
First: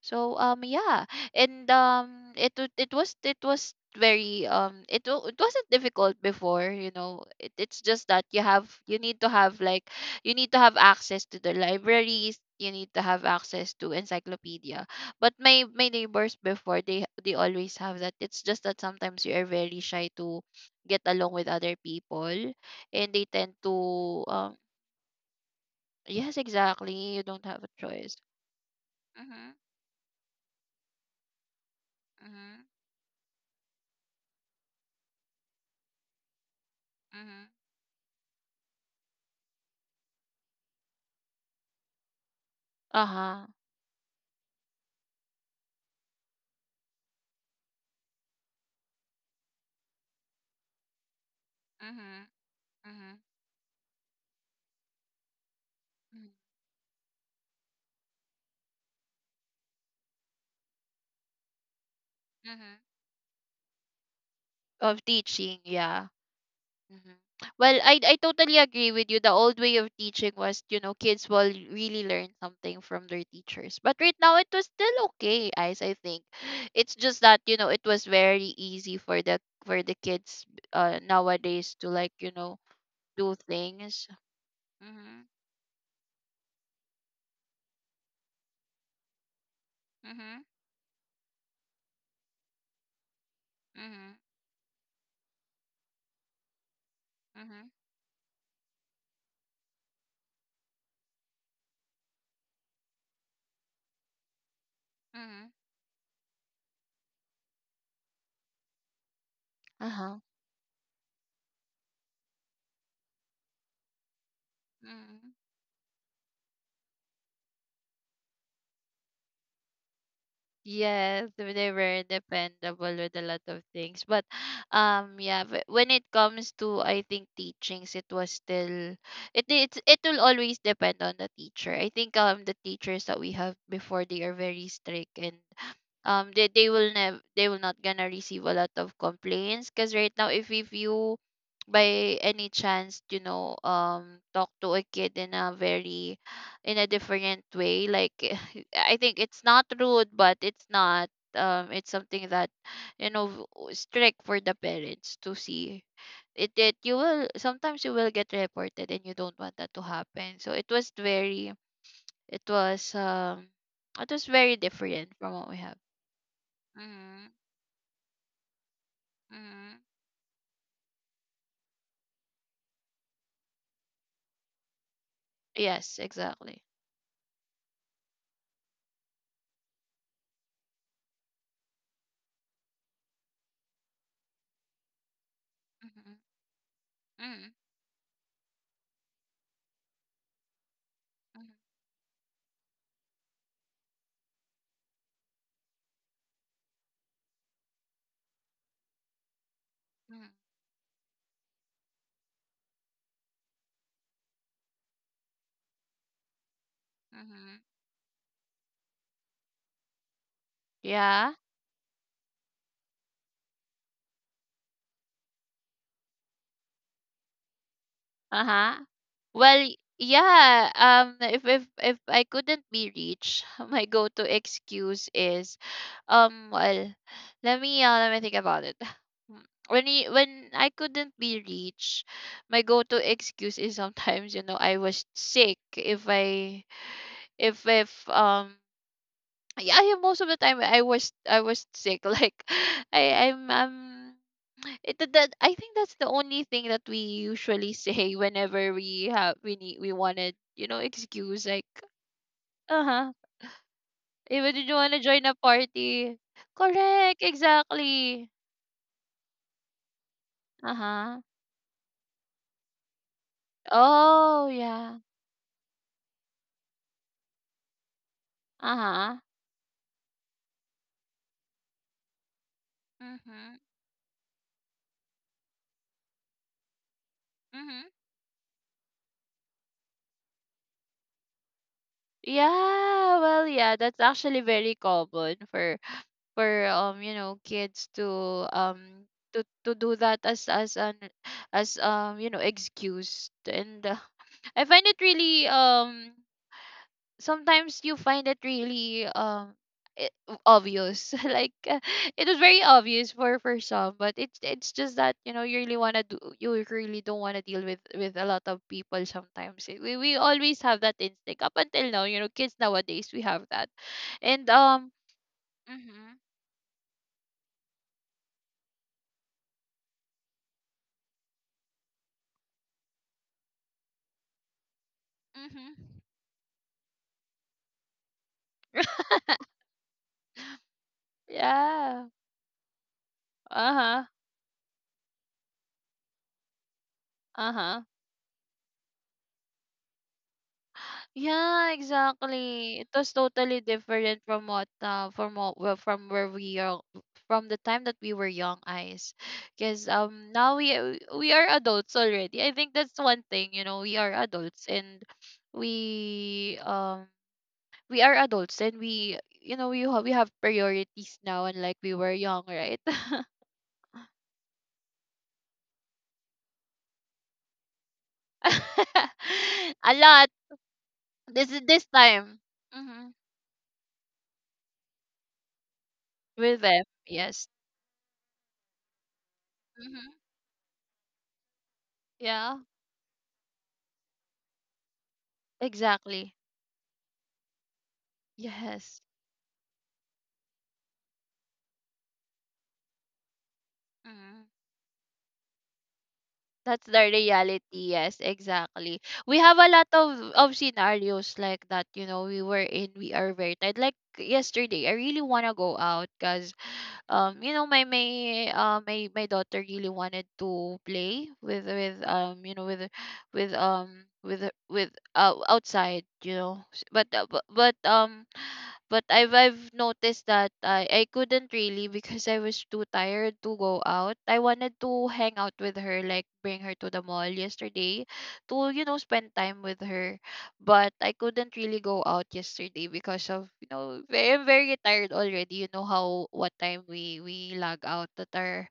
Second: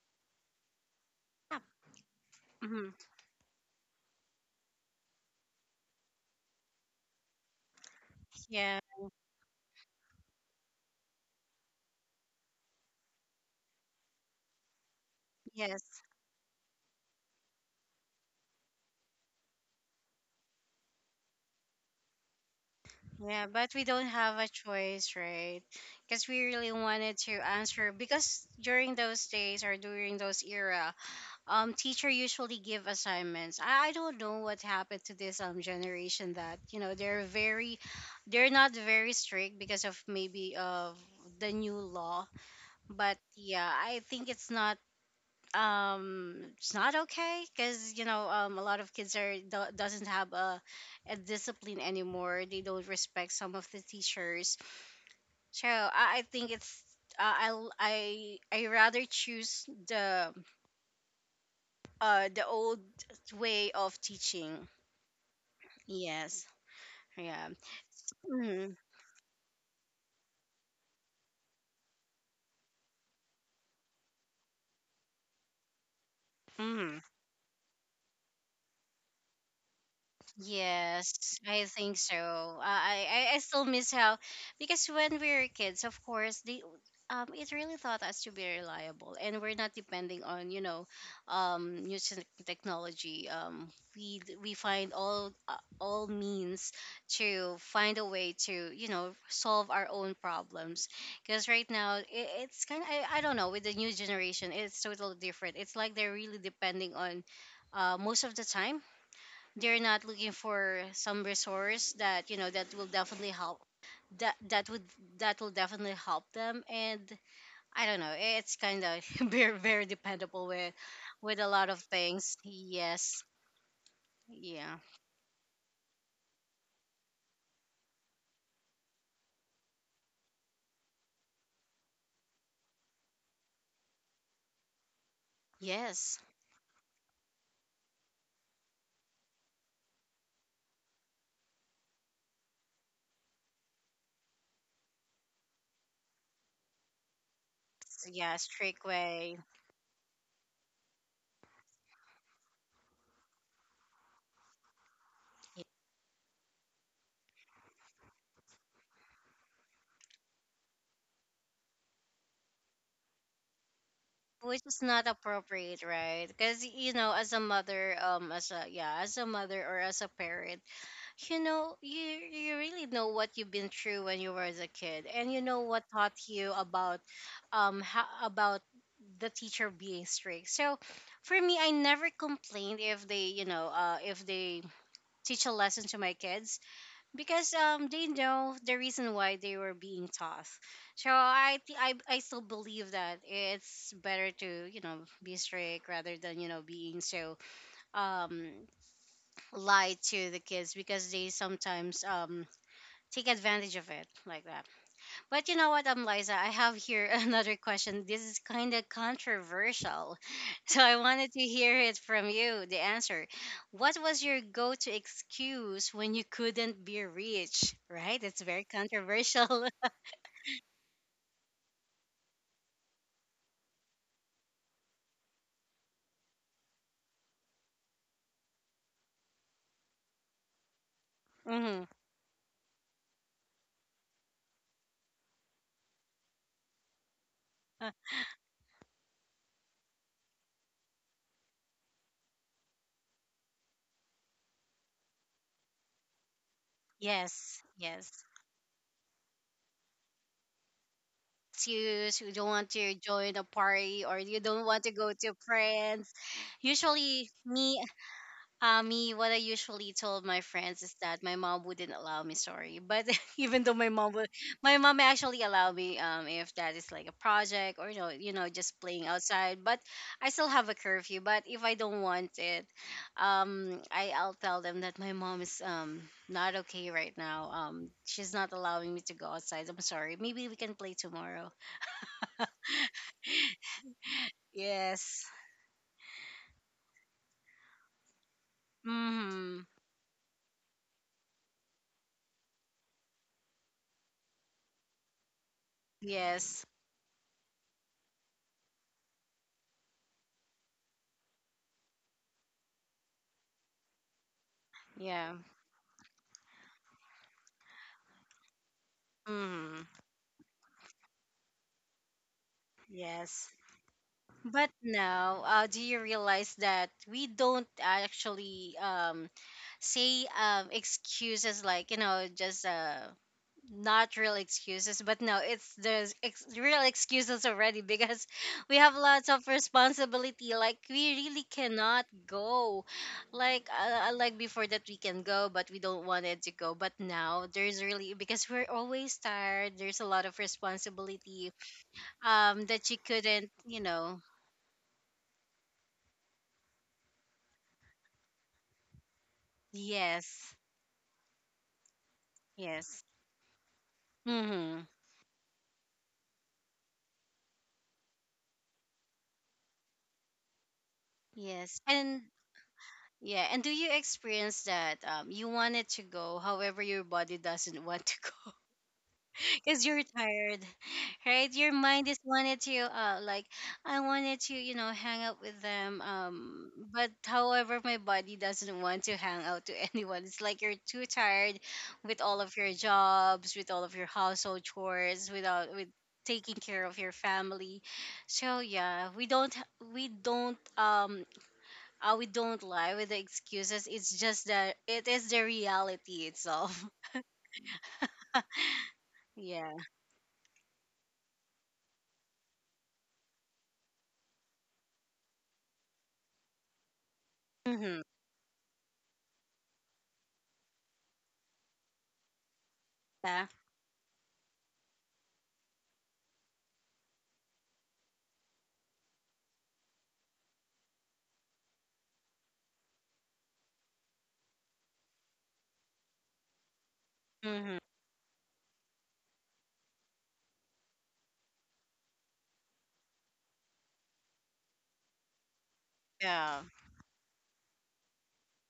So um yeah, Yeah. and um it wa- Mhm, it was it was very um it wa- it wasn't difficult before, you know. It, it's just that you have yeah, you need to have like you need to have access to the libraries, you need to have access to encyclopedia. But my my yes. neighbors before, they they always have that. It's just that sometimes you are very shy to get along with other people, and they Yeah. tend But to. we don't have a Um, choice, right? Because yes, we really exactly. wanted You to don't have a answer, choice. because during those Mhm, days or during those era, um, teacher usually mhm, give assignments. I, I don't know what happened to this um generation that, you know, they're mhm. very, they're not very strict because of maybe of the new law. But Uh-huh. yeah, I think it's not um it's not okay, because you know um a lot of kids are do- doesn't have a, a discipline Mhm, anymore, they don't mhm, respect some of the teachers. So i, I mhm, think it's uh, I'll, I I rather choose the uh the mhm. old way of teaching. Of teaching, yeah. Yes. Mhm. Yeah. Well, I I totally Mm-hmm. agree with you. The old way of teaching was, you know, kids will really learn something from their teachers. But right now, it was still okay, Ice, I think. It's Mm-hmm. just that, you know, it was very easy for the for the kids uh Yes, I nowadays to think like, so. you know, I, do I I still miss things. how, because when Mhm, we were kids, of course, the um it really taught us to be reliable, and we're not depending mhm, on, you know, um new tech- technology. Um mhm, we d- we find all uh, all means to mhm, find a way to, you know, solve our own problems. Because right now it, it's kind of, I, I don't know, with the new generation, it's totally mhm. different. It's like they're really depending on uh, most of the time they're not Uh-huh. looking for some resource that, you know, that will definitely help, that that would, Mm. that will definitely help them. And I don't know, it's kind of very, very dependable with Yes, with a they lot they of were things. dependable with a Yes, lot of things. But yeah. um yeah, but when it comes to, I think, teachings, it was still, it it's it will always depend on the teacher. I think um the teachers that we have before, they are very strict, and Yes, um they, they will never they will not gonna receive a lot of complaints, because right now, if, if you by any chance, you know, um talk to a kid in a very, in a different way, like yeah, strict I think way. it's not rude, but it's not, um it's something that, you know, w- strict for the parents to see, it it you will, sometimes you will get reported, and you don't want that to happen. So it was very, it was um it was very Which is not different from what we have. appropriate, right? Because you know Mm-hmm. as a mother, um as a yeah as a mother or Mm-hmm. as a parent, you know, you you really know what you've been through when you were as a kid, and you know what Yes, taught you exactly. about, um, how, about the teacher being strict. So, for me, I never complained if they, you know, uh, if they teach a lesson to Mm-hmm. my kids Mm-hmm. because um they know the reason why they were being taught. So I thi- I I still believe that it's better to, you know, be strict, rather than, you know, being so um lie to the Mm-hmm. kids, because they sometimes um take advantage of it like that. But you know what, um, Liza, I have here another Mm-hmm. question. This is kind of controversial, so I wanted Yeah. to hear it from you. The answer: what was your go-to excuse when you couldn't be rich? Right? It's very Uh-huh. controversial. Well, yeah, um if if if I couldn't be reached, my go-to excuse is, um well, let me uh, let me think about it. When he when I couldn't be Hmm. reached, my go-to excuse is sometimes, you know, I was sick if I if if um yeah, yeah, most of the time I was I was sick. Like I I'm um it that that- I think that's the only thing that we Yes, usually say yes. whenever we have we need we wanted you know excuse like Excuse, you don't want uh to huh. join a party, or you Even don't did you want to want to go join to a friends. party? Correct, Usually, me, exactly. uh, me, what I usually told my Uh friends is huh. that my mom wouldn't allow me. Sorry, but even though my mom would, Oh my mom yeah. actually allowed me. Um, if that is like a project, or you know, you know, just Uh playing huh. outside. But I still have a curfew. But if I don't want it, Mhm. um, I I'll tell them that my mom is um not okay right now. Mhm. Um, she's not allowing me to go outside. I'm sorry. Maybe we can play tomorrow. Yeah. Well, yeah. That's actually very Yes. common for for um you know kids to um to Hmm. to do that as as an as um you know excuse and uh, I find it really um Yes. sometimes you find it really um i- obvious like uh, it was very obvious for for some, but it's it's just that, you Yeah. know, you really want to do, you really don't want to deal with with a lot of people sometimes. Eh, Hmm. we, we always have that instinct up until now. You know, kids nowadays, we have Yes. that and But um now, uh, do you mhm realize that we don't actually um, say um, excuses like, you know, just uh, not real excuses, but no, it's mhm. there's ex- real excuses already, because we have lots of responsibility. Like, we really cannot Yeah. go. Like, Uh-huh, uh, uh, like before that, we can go, but we don't want it to go. But now, uh-huh. there's really, because we're always tired, there's a lot of responsibility Yeah, um, exactly. It that you was couldn't, totally you know. different from what uh from what, well, from where we are, from the time that we were young eyes. Because um Yes. now we we are adults already. I think that's Yes. one thing, you know, we are adults Mm-hmm. and we um we are adults and, we you know, we have we have priorities now, and like Yes. we were And young, right? yeah, and do you experience that um you wanted to go, however your body doesn't want to go? Because A you're lot. tired, This right? is Your this mind is time. wanted to Mm-hmm. uh like, I wanted to, you know, hang out with them, With um, them, but yes. however my body doesn't want to hang out to Mm-hmm. anyone. It's like you're too tired with all of Yeah, your jobs, with all of your household chores, without with exactly. taking care of your family. So Yes. yeah, we don't we don't um uh, we don't lie with the excuses. It's just Mm-hmm. that it is the reality itself. That's the reality. Yes, exactly. We have a Yeah. lot of of scenarios like that. You know, we were in, we are very tired. Like yesterday, I really wanna go out because um, you know, my Mm-hmm. my uh my my daughter really wanted to play with with um you know with Yeah. with um with with uh outside. You know, S- but uh, bu- but um but I've I've noticed that I, I couldn't really, because I was too tired to go out. I wanted to hang out with her, like bring her to the mall Mm-hmm. yesterday to, you know, spend time with her. But I couldn't really go out yesterday because of, you know, ve- I'm very tired already. You know how what Yeah. time we we log out at our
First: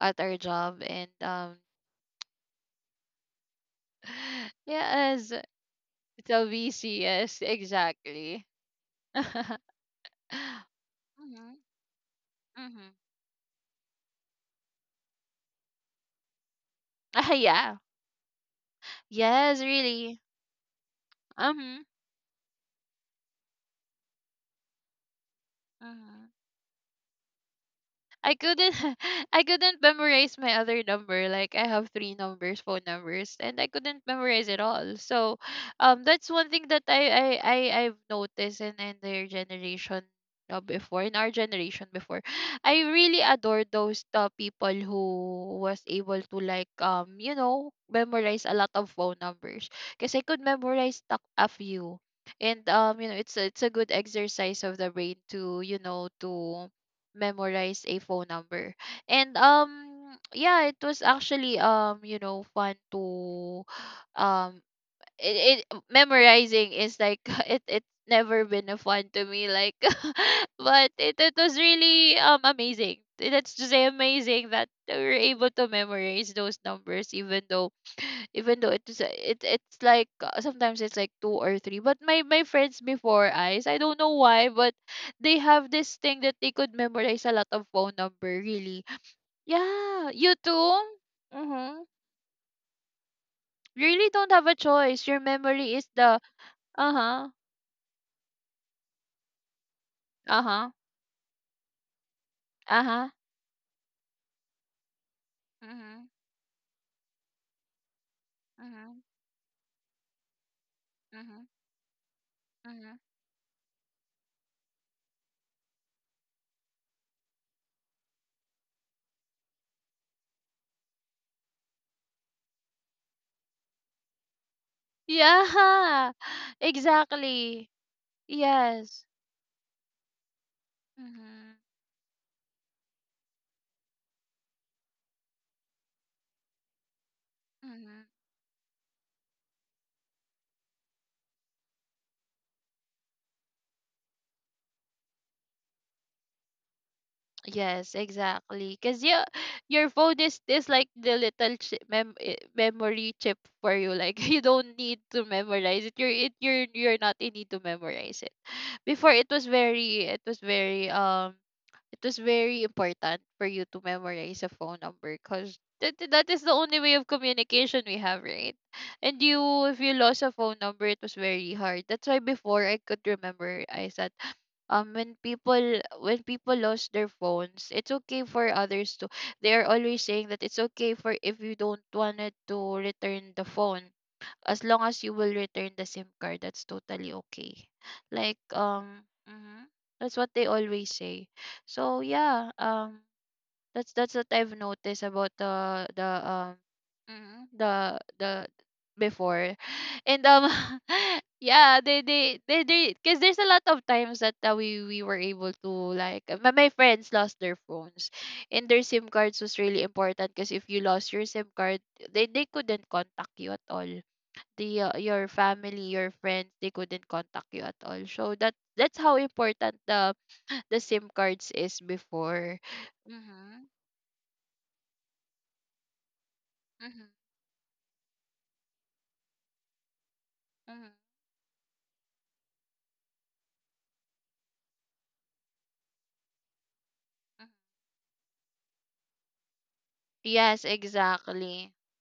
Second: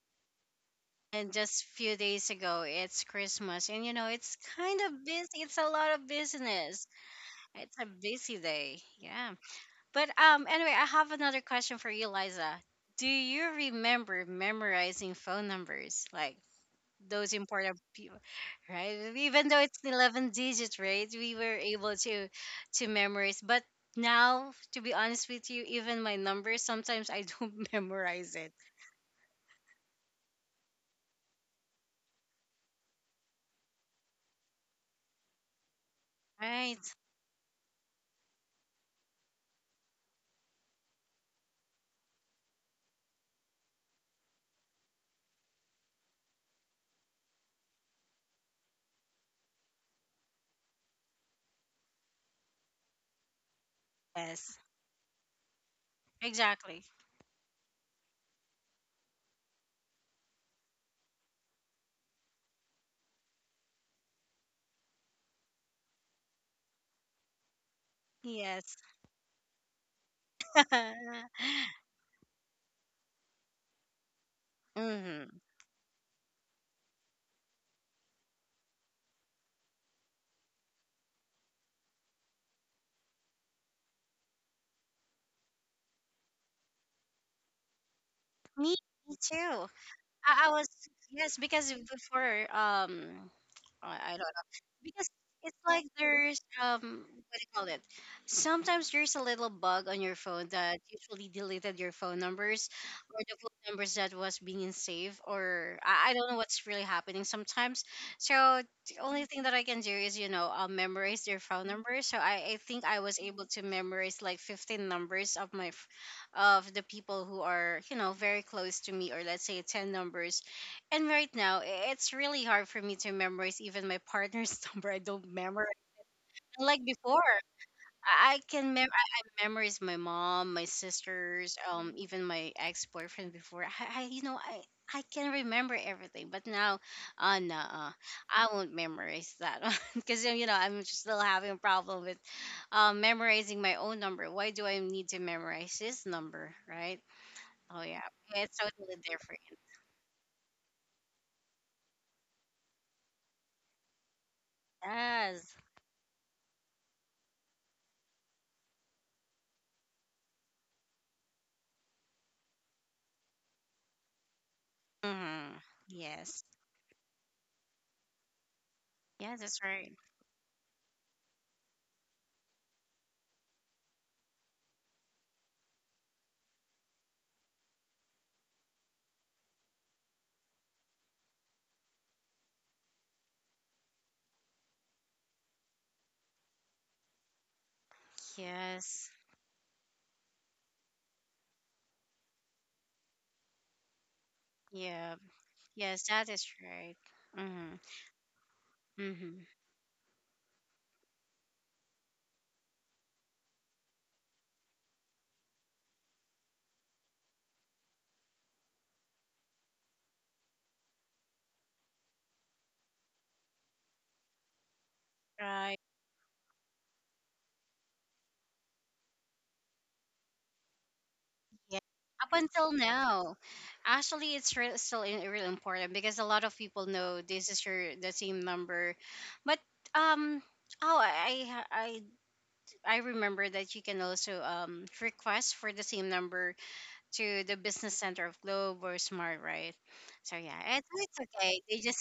at our job and And um just few days ago it's Christmas, and you know it's kind of busy, yes, it's a lot of it's a business. V C S It's a busy exactly. day, yeah. Mhm. But um anyway, I have another question for you, Liza. Mhm. Do you remember memorizing phone numbers like Ah, those yeah. important people, right? Even Yes, though it's really. eleven digits, right, we were Um. able to to memorize. But now, to be honest with you, even my Hmm. numbers sometimes I don't I memorize it. couldn't. I couldn't memorize my other number. Like I have three numbers, phone numbers, and I couldn't memorize it all. So um that's one thing Right. that I I, I I've noticed in, in their generation, uh, before, in our generation before. I really adore those uh, people who was able to, like, um, you know, memorize a lot of phone numbers. Because I could memorize tak- a few. And um, you know, it's a, it's a good Yes, exercise of the brain to, you know, to exactly. memorize a phone number. And um yeah, it was actually um you know fun to um it, it, memorizing is like, it it's never been a Yes. fun to me, like, but it, it was really um amazing. That's to say amazing that we were Hmm. able to memorize those numbers, even though, even though it's, it, it's like, uh, sometimes it's like two or three, but my my friends before eyes, I don't know why, but they have this thing that they could memorize a lot of phone number, Me, really. me too. Yeah, you I, I was, too. yes, because Mm-hmm. before um I, Really I don't have a choice, because your it's memory like is the, there's um uh-huh. what do you call it, sometimes there's a little bug on your phone Uh-huh. that usually deleted your phone numbers, Uh-huh. or the phone numbers that was being saved, or Mhm. i, I don't know what's really happening sometimes. So the Mhm. only thing that I can do is, you know, I'll memorize their Mhm. phone numbers. So i, I think Mhm. I was able to memorize like fifteen numbers of my f- of the people who are, you know, very close to me, or let's say ten numbers. And right now, i- it's really hard for me to memorize even my partner's number. I don't memorize. Yeah. Like before, Exactly. I I can mem- I Yes. I memorize my mom, my sisters, Mhm. um, even my ex boyfriend before. I, I, you know, I, I can remember everything, but now, uh, no, Mhm. I won't memorize that one, because you know I'm still having a problem with, um, memorizing my own number. Why do I need to memorize his number, right? Oh Yes, yeah, it's exactly. totally Cause your different. your phone is is like the little chip, mem, eh, memory chip for you. Like, you don't need to Yes. memorize it. You're it you're you're not in need to memorize it. Before it was very, it was very um it was very important for you to memorize a phone number, because Hmm. that, that is Yes. the only way of communication we have, right? And Yeah, that's you, if right. you lost a phone number, it was very hard. That's why before I could remember, I said, um, when people when people lost their phones, it's okay for others to. They are always saying that it's okay, for if you don't wanted to return the phone, as long as you will return the SIM card, that's totally okay. Like um Yes. mhm, that's what they always say. So yeah, um that's that's what I've noticed Yeah. about the the Yes, that is um right. mhm, Mm-hmm. the the Mm-hmm. before. And um yeah, they they they they, because there's a lot of times that, uh, we we were able to, like, my, my friends lost their phones, and their SIM cards was really important. Because if you lost your SIM card, they they couldn't contact you at all, the uh, your Right. family, your friends, they couldn't contact you at all. So that that's how important the the SIM cards Yeah. is Up before. until now, Mhm. actually, it's re- still in- really important, because a lot of people Mhm. know this is your the same number, but um. Mhm. Oh, I I I I remember that you can also um request for the same number to Mhm. the business center of Globe or Smart, right? So yeah, Yes, it's, it's okay. exactly. They just,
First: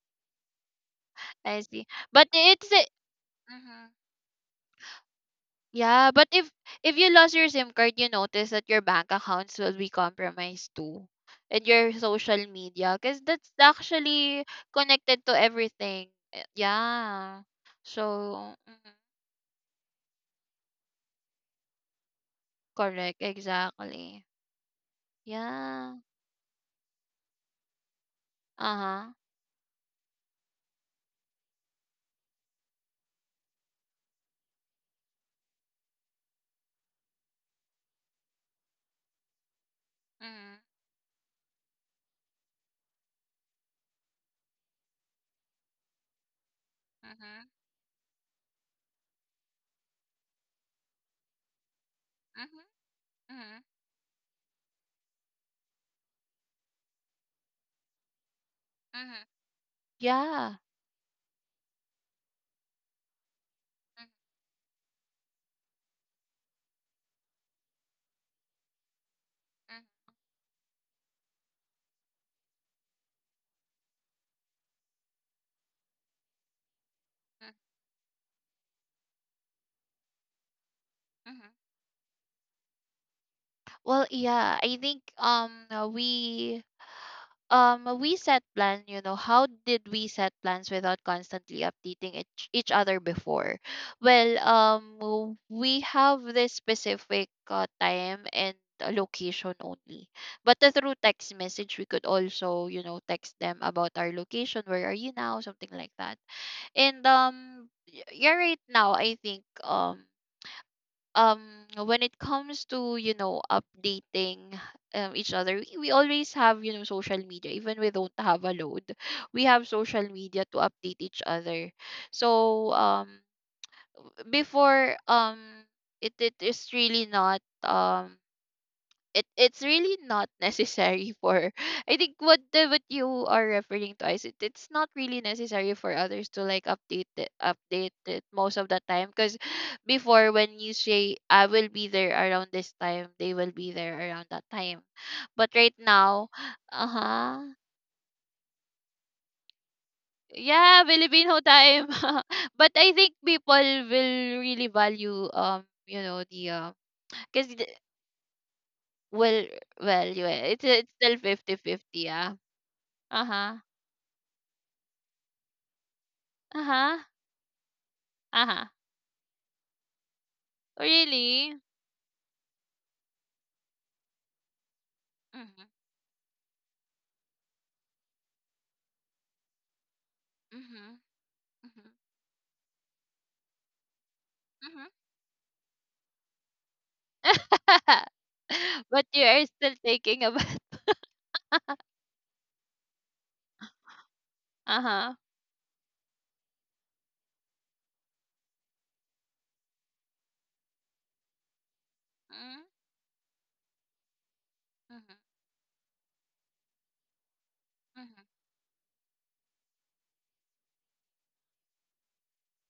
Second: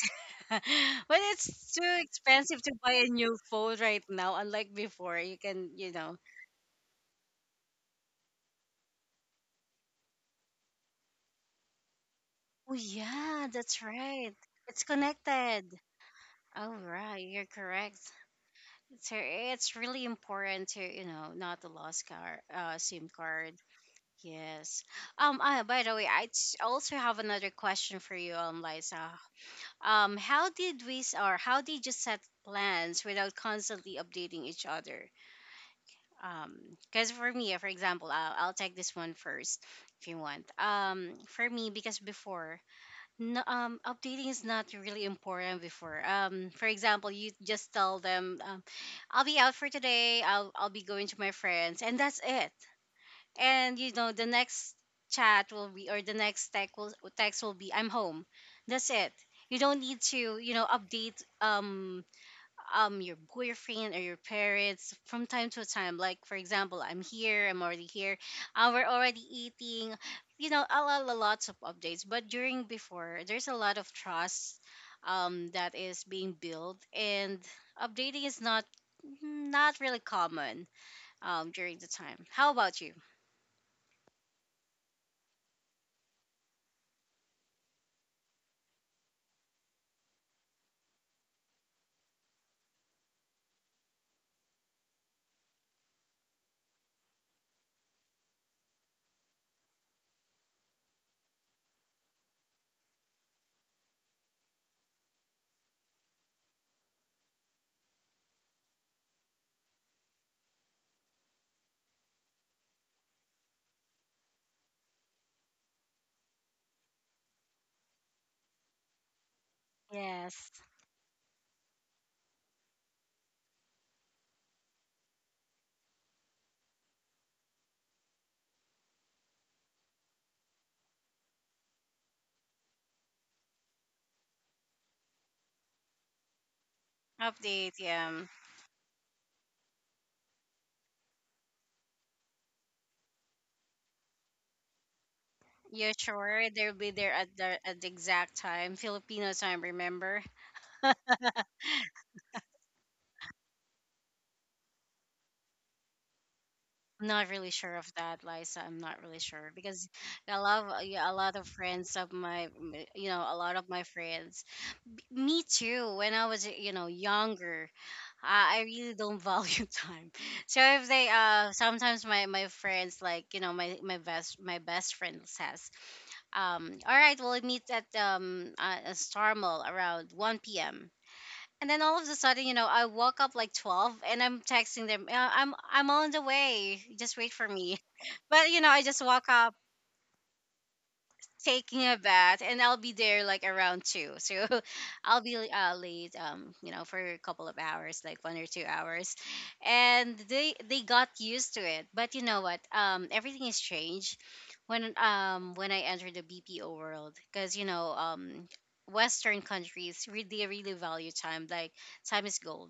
but I it's see. too But expensive it's to a- buy a new phone mhm. right now. Unlike before, you can, you Yeah, know. but if if you lost your SIM card, you notice that your bank accounts will be compromised too, and your social Oh media, because yeah, that's that's right. actually It's connected to connected. everything. Eh, Oh right, yeah. you're correct. So, mhm. So it's really important to, you know, not to lose car uh, SIM Correct, card. exactly. Yes. Um. Uh, by Yeah. the way, I t- also have another question for you, um, Liza. Uh-huh. Um, how did we s- or how did you set plans without constantly updating each other? Because for me, for example, I'll, I'll take this one first if you want. Mhm, Um, for me, because before, no, um, updating is not really important before. Um, for example, you mhm, just tell them, um, I'll be out for today. I'll I'll be going to my friends, and that's it. mhm, mhm, And you know the next chat will be, or the next text will text will be, I'm home. That's it. mhm, You don't need to, you yeah. know, update um um your boyfriend or Mhm, your parents from time to time. Like, for example, I'm here. I'm already here. Uh, we're already eating. You know, a lot, a lots of updates. But during before, there's a lot of trust um that is being built, and mhm, updating is not not really common um mhm. during the time. How about you? Well, yeah, I think um uh, we um uh, we set plan, you know, how did we set plans without constantly updating each, each other before? Well, um w- we have this specific uh, time and uh, location only. But, uh, through text message, we could also, you know, text them about our location, where are you now, something like that. And um y- yeah, right now I think um um when it comes to, you know, updating um, each other, we, we always have, you know, social media. Even we don't have a load, we have social media to Yes. update each other. So um w- before, um it, it is really not um it it's really not necessary for, I think what the what you are referring to is, it, it's not really necessary for others to, like, update it Update, update it yeah. most of the time, because before, when you say I will be there around this time, they will be there around that time. But right Yeah, now, sure. They'll be there at uh-huh, the at the exact time, Filipino time. Remember? yeah, Filipino time. But I think people will really value, um you know, the, um I'm not really because, sure of that, Liza. I'm not really well, sure because well you, I it's, love it's yeah, a still lot of fifty fifty 50, friends of yeah. my, m- you know, a lot Uh-huh. of my friends. Me too. When I was, you know, Uh-huh. younger, I, I Uh-huh. really don't value time. So if they, uh, Really? sometimes my my friends, like you know, my my best my best friend Mm-hmm. says, um, all right, we'll meet at um uh, a Star Mall around one p m. Mm-hmm. And then Mm-hmm. all of a sudden, you know, I woke up like twelve and I'm texting Mm-hmm. them, "Uh, I'm I'm on the way. Just wait for me. But you know, I just But you woke are up still thinking about. taking a bath and I'll be there like around two. So Uh-huh. I'll be uh, late um you know for a couple of hours like one or two hours. And they they got used to it. But you know what? Mm-hmm. Um everything is changed when Mm-hmm. um when I entered the B P O world because you know Mm-hmm. um western countries really they really value time like time is gold.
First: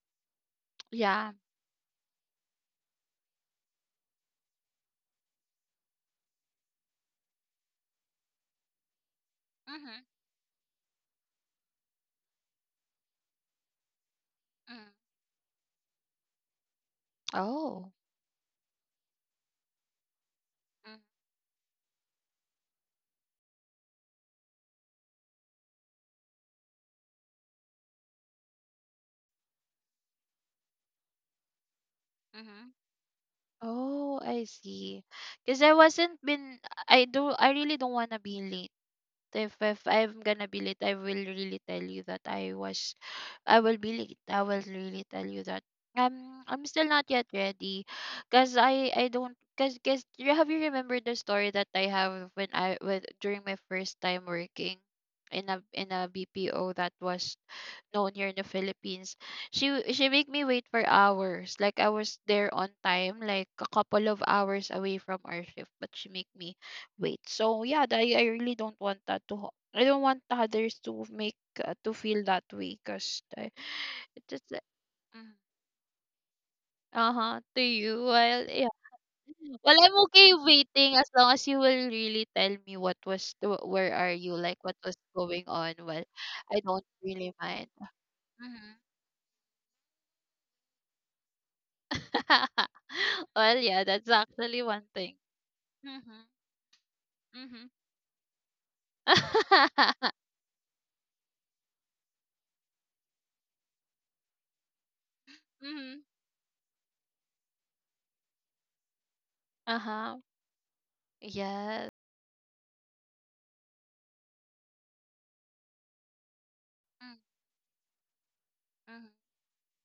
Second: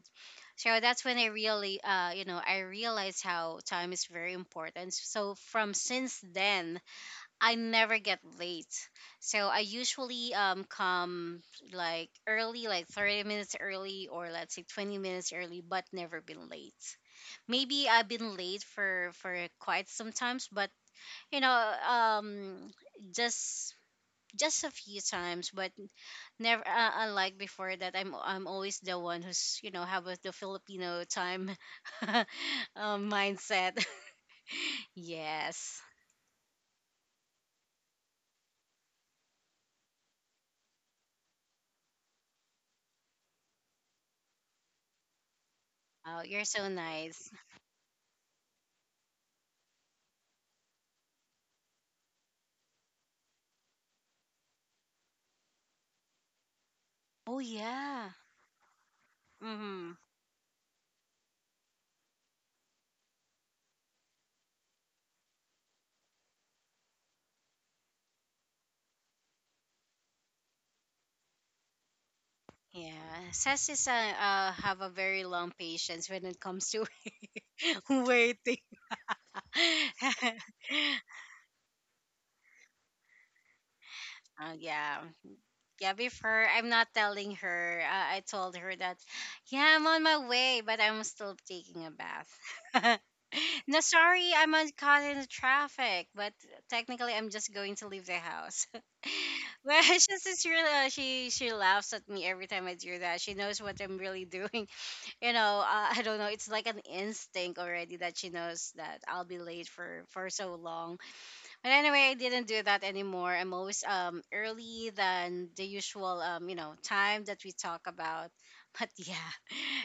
So that's when I Yeah. really uh you know I realized how time is very important. So from since then I never get late. So I Mm-hmm. usually um come like early, like thirty minutes early, or let's say Mm-hmm. twenty minutes early, but never been late. Maybe Oh. I've been late for for quite some times, but you know, um just just a few times, but never uh, unlike before that I'm I'm always the one who's, you know, have a, the Filipino time Mm-hmm. um, mindset. Oh, I see. Because I Yes. wasn't been I do, I really don't wanna be late. if if I'm gonna be late, I will really tell you that I was, I will be late. I will really tell you that Oh, um you're I'm so still not yet nice. ready, cause I I don't, cause cause you have, you remembered the story that I have when I with during my first time working in a in a B P O that was Oh yeah. known here in the Philippines. She w- Mhm. She make me wait for hours. Like I was there on time, like a couple of hours away from our shift, but she make me wait. So yeah, that, I I really don't want that to. ho- I don't want others to make, uh, to feel that way, Yeah, cause I, says uh, it's just uh like, have a very long patience when it comes to uh huh to you. Well, waiting. yeah. Well, I'm okay waiting as long as you will really tell me what was the, where are you, uh, like what was yeah, going on. yeah. Well, Before I I'm don't not really telling mind. her. Uh, I told Mm-hmm. her that, yeah, I'm on my way, but I'm still taking a bath. Well, No, yeah, that's sorry, I'm actually on, one caught thing. in the traffic, Mhm. but technically I'm just Mhm. going to leave the house. Well, she's just really uh, she she laughs at me every time I do that. She knows what I'm really doing. You know, uh, I Mhm. don't know. It's like an instinct already that she knows that I'll be late for Uh-huh. for so long. But Yes. anyway, I didn't do that anymore. I'm always um early than the usual um you know Mm, time that we talk about. But mhm. yeah.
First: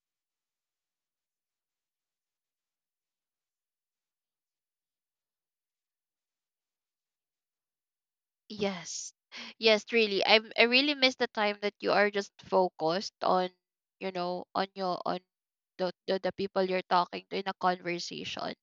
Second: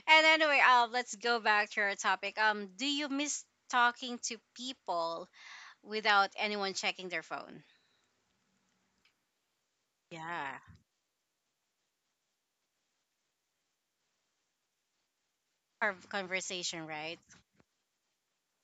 And anyway, um, let's go back to our topic. Um, do you miss talking to people without anyone checking their phone? Yes. Yes, really. I Yeah, I really miss the time that you are just focused on, you know, on your on the, our the the people conversation, you're right? talking to in a conversation.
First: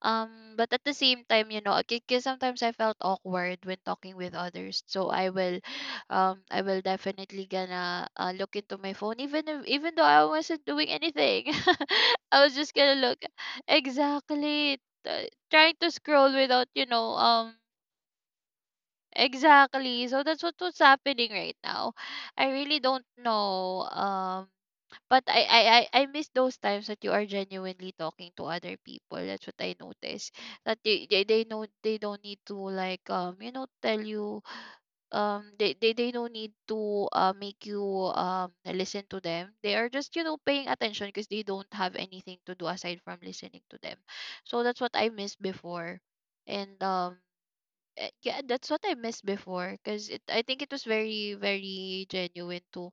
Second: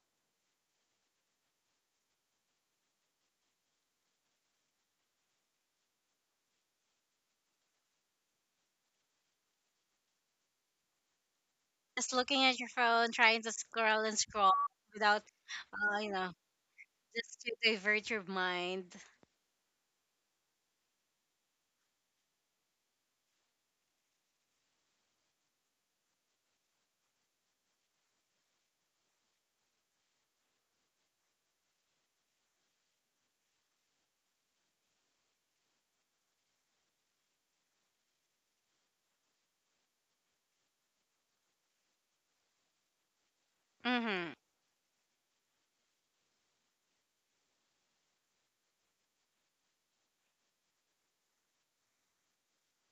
Um, but at the same time, you know, because sometimes I felt awkward when talking with others. So I will, um, I will definitely gonna, uh, look into my phone, even if, even though I wasn't doing anything. Just I looking was at your just gonna phone, look trying to scroll and scroll exactly, without, uh, trying to uh, you scroll know, without, you know, just to um, divert your mind. exactly. So that's what was happening right now. I really don't know. Um but I I I I miss those times that you are genuinely talking to other people. That's what I notice. That they they, they know they don't need to, like, um you know, tell you, um they, they they don't need to, uh make you um listen to them. They are just, you know, paying attention, because they don't have anything to do aside from listening to them. Mm-hmm. So that's what I missed before, and um. eh, Yeah, that's what I missed before because it I think it was very very genuine too,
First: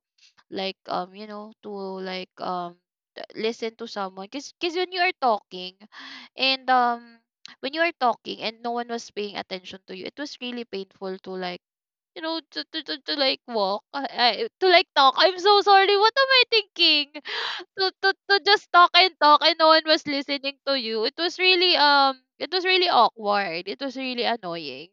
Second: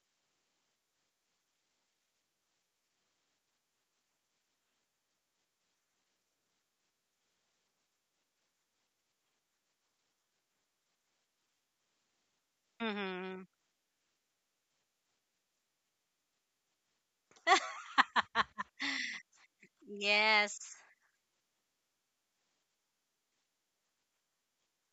like um you know to, like, um t- listen to someone, because because when you are talking and um when you are talking and no one was paying attention to you. It was really painful to, like, you know to to, to, to like Mm-hmm. walk uh, uh, to like talk. I'm so sorry, what am I thinking? To to to just talk and talk, and no one was listening Yes. to you. It was really um it was really awkward. It was really annoying.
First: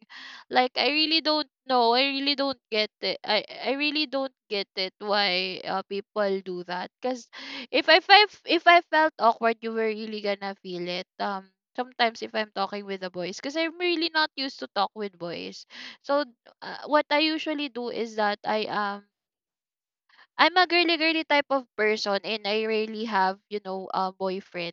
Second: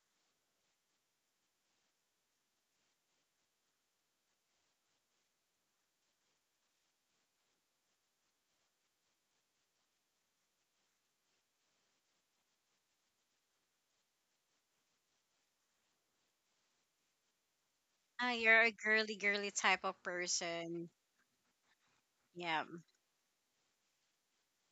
Like, I really don't know. I really don't get it. I I really don't get it why uh, people do that. Cause if I felt if I felt awkward, you were really gonna feel it. Um, sometimes if I'm talking with the boys, cause I'm really not used to talk with boys. So, uh, what I usually do is Ah, that you're I a um girly, girly type of I'm a person. girly girly type of person, and I Yeah. rarely have, you know, uh, boyfriends.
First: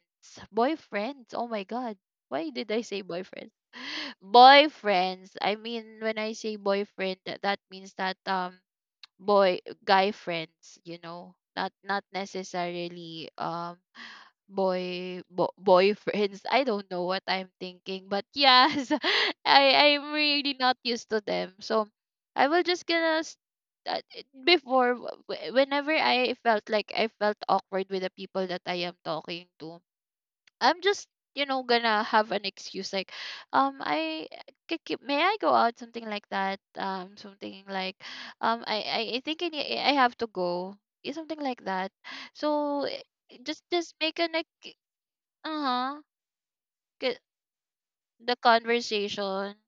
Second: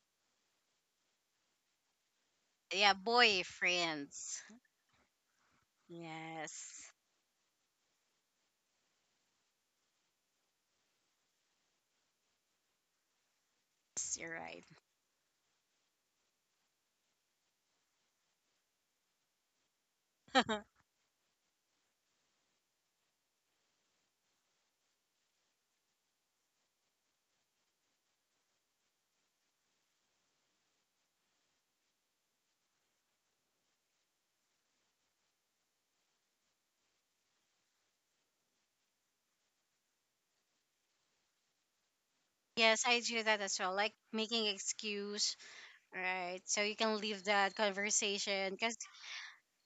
Boyfriends. Oh my god. Why did I Yeah, say boyfriends? boyfriends. Boyfriends. I mean, when I say Yes. boyfriend, that, that means that um boy guy friends, you know. Not not necessarily um Yes, you're right. boy bo- boyfriends. I don't know what I'm thinking, but yes, I I'm really not used to them. So I will just gonna s- uh, before, w- w- whenever I felt like I felt awkward with the people that I am talking to, I'm just you know gonna have an excuse, like, um I c- c- may I go out, something like that, um something like, um I I I think I, need- I have to go, eh, something like that, so Yes, eh, I do that as just well. just Like make an making ex-. excuse, Uh-huh. right? So you can K- leave that The conversation. Cause conversation.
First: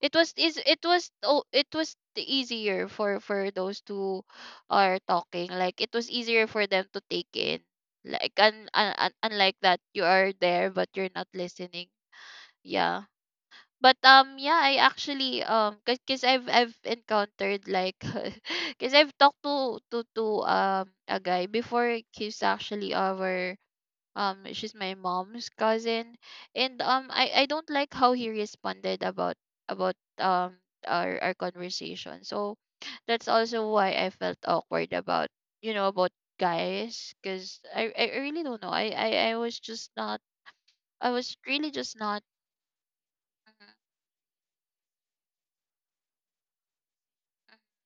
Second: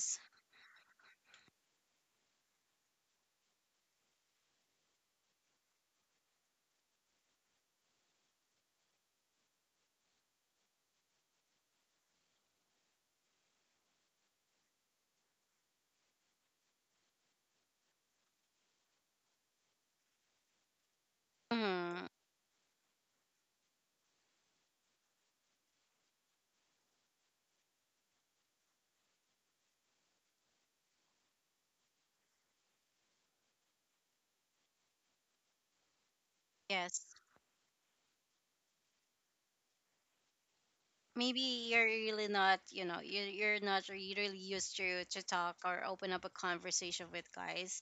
It was is it was oh it was the easier for for those two are talking. Like, it was easier for them to take in. Like, un, un, un, unlike that you are there but you're not listening. Yeah. But um yeah, I actually um cause, cause I've I've encountered, like, cause I've talked to to to um a guy before. hmm, He's actually our, um she's my mom's cousin, and um i i don't like how he responded about, about um our our conversation, so that's also why I felt awkward about, you know about yes, guys, because I, I really don't know. I, I i was just not I was maybe really you're just not. really not, you know, you're you're Mhm, not really used to to talk or open up a conversation with mhm. guys.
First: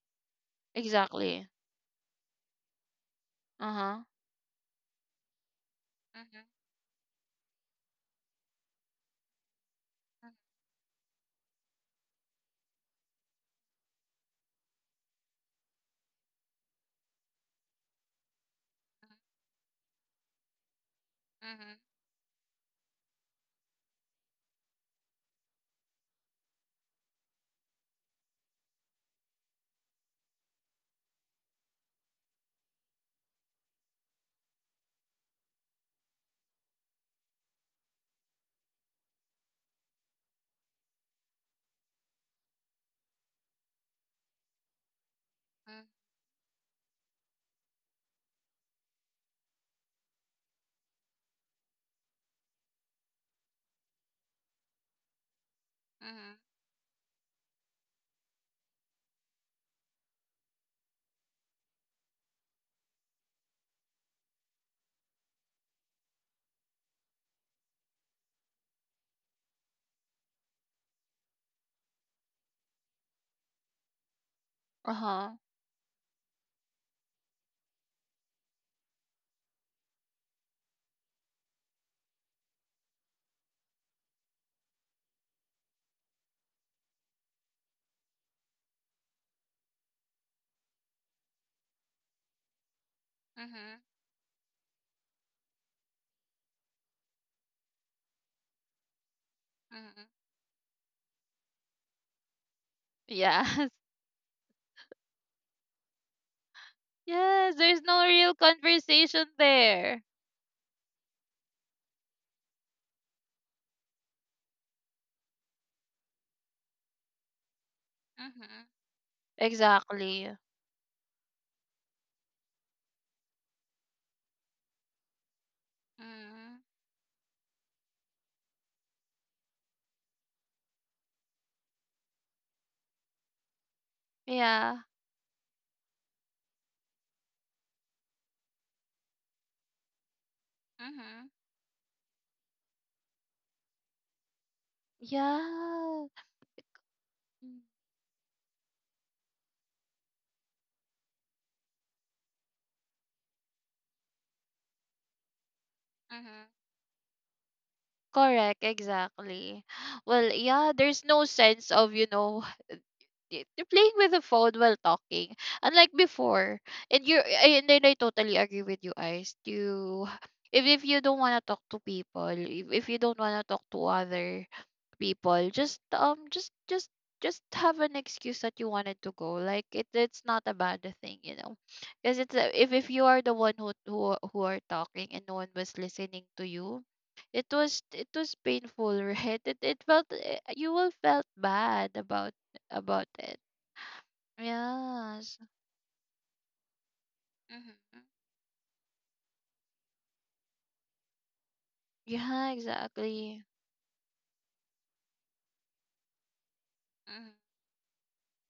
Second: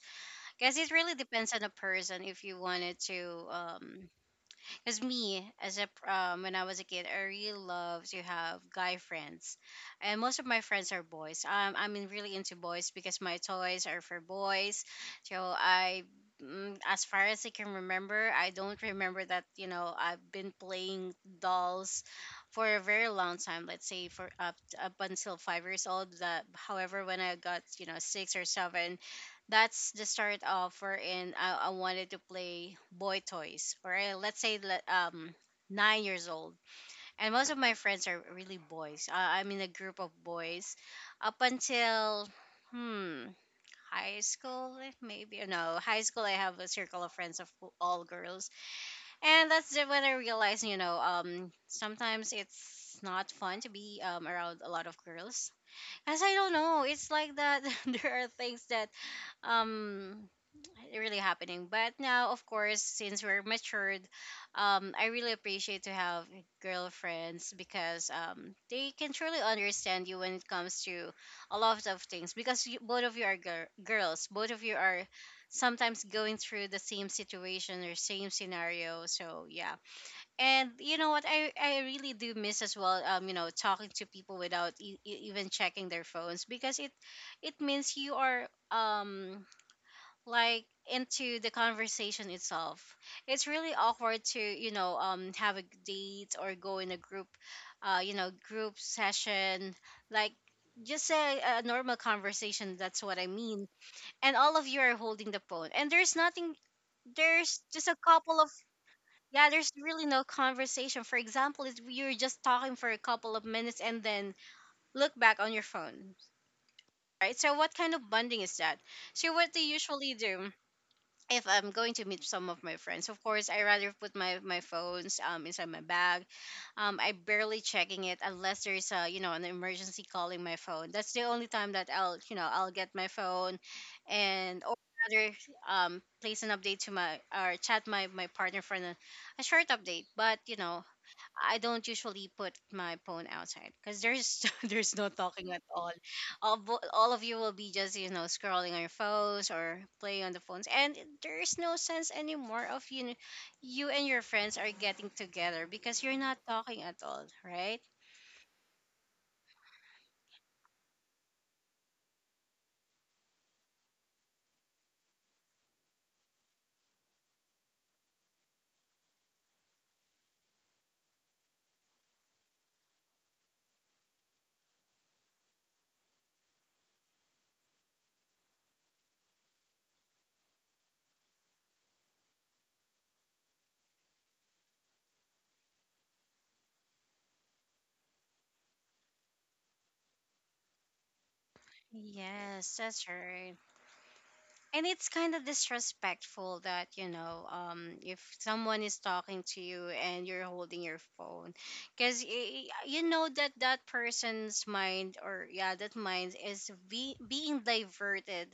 Because it really Exactly. depends on the person if you wanted to. Uh-huh. Um, because me as a pr- um, Mhm, when I was a kid, I really loved to have guy friends, and most of my friends are boys. Um, I'm in- really into boys because my toys are for boys. So I, mm, as far as I can remember, I don't mhm, remember that you know I've been playing mhm, dolls for a very long time. Let's say for up up until five years old. That however, when I got you know six or seven, that's the start of wherein I, I wanted to play boy toys or uh, let's say le- um nine years old, and most of my friends are really boys. uh, I'm in a group of boys up until hmm high school. Eh, maybe no, mhm, high school I have a circle of friends of who- all girls, and that's the- when I realized, you know, um sometimes it's not fun to be um, around a lot of girls, as I mhm. don't know, it's like that. There are things that um really happening. But now, of course, since we're matured, um, I really appreciate to have girlfriends because um, they can truly understand you when it comes to a lot of things. Because you, both of you are gir- girls, both of you are Uh-huh. sometimes going through the same situation or same scenario. So yeah, and you know what, I I really do miss as well. Um, you know, talking to people without e- e- even checking their phones, because it it means you are um like into the conversation itself. It's really Mhm, awkward to, you know, um have a date or go in a group, uh you know, group session, mhm. like just a, a normal conversation. That's what I Yes. mean. And all of you are holding the phone, and there's nothing, Yes, there's there's just a no real couple of, conversation yeah, there's there. really no conversation. For example, if you're just talking for a couple of minutes and then look back on your phone. Right? So what kind of bonding is Mhm. that? So what they usually Exactly. do? If I'm going to meet some of my friends, of course, I rather put my my phones um inside my bag. Mm. Um, I barely checking it unless there's a you know an emergency calling my phone. That's the only time that I'll you know I'll get my phone, and or Yeah. rather um place an update to my or chat my my partner for a, a short update. But you know Mhm. I don't usually put my phone outside because there's there's no talking at all. Yeah. All, bo- all of you will Mm. be just you know scrolling on your phones or playing on the phones, and there is no sense anymore of you know, you and your friends are getting together because you're not Mhm. talking at all, right? Correct, exactly. Well, yeah, there's no sense of, you know, y- you're playing with the phone while talking. Unlike before. And you and then I totally agree with you, Ice. You if if you don't wanna talk to people, if, if you don't wanna talk to other people, just um just just just have an excuse that you wanted to go, like, it, it's not a bad thing, you know because it's a- if if you are the one who, who who are talking, and no one was listening to you, it was it was painful. Right, it, it felt, eh, you will felt bad about Yes, that's about it. right. And it's kind Yes. of disrespectful that you know um Hmm. if someone is talking to you and you're holding your phone, because Yeah, you know exactly. that that person's mind, or yeah, that mind is be- Hmm. being diverted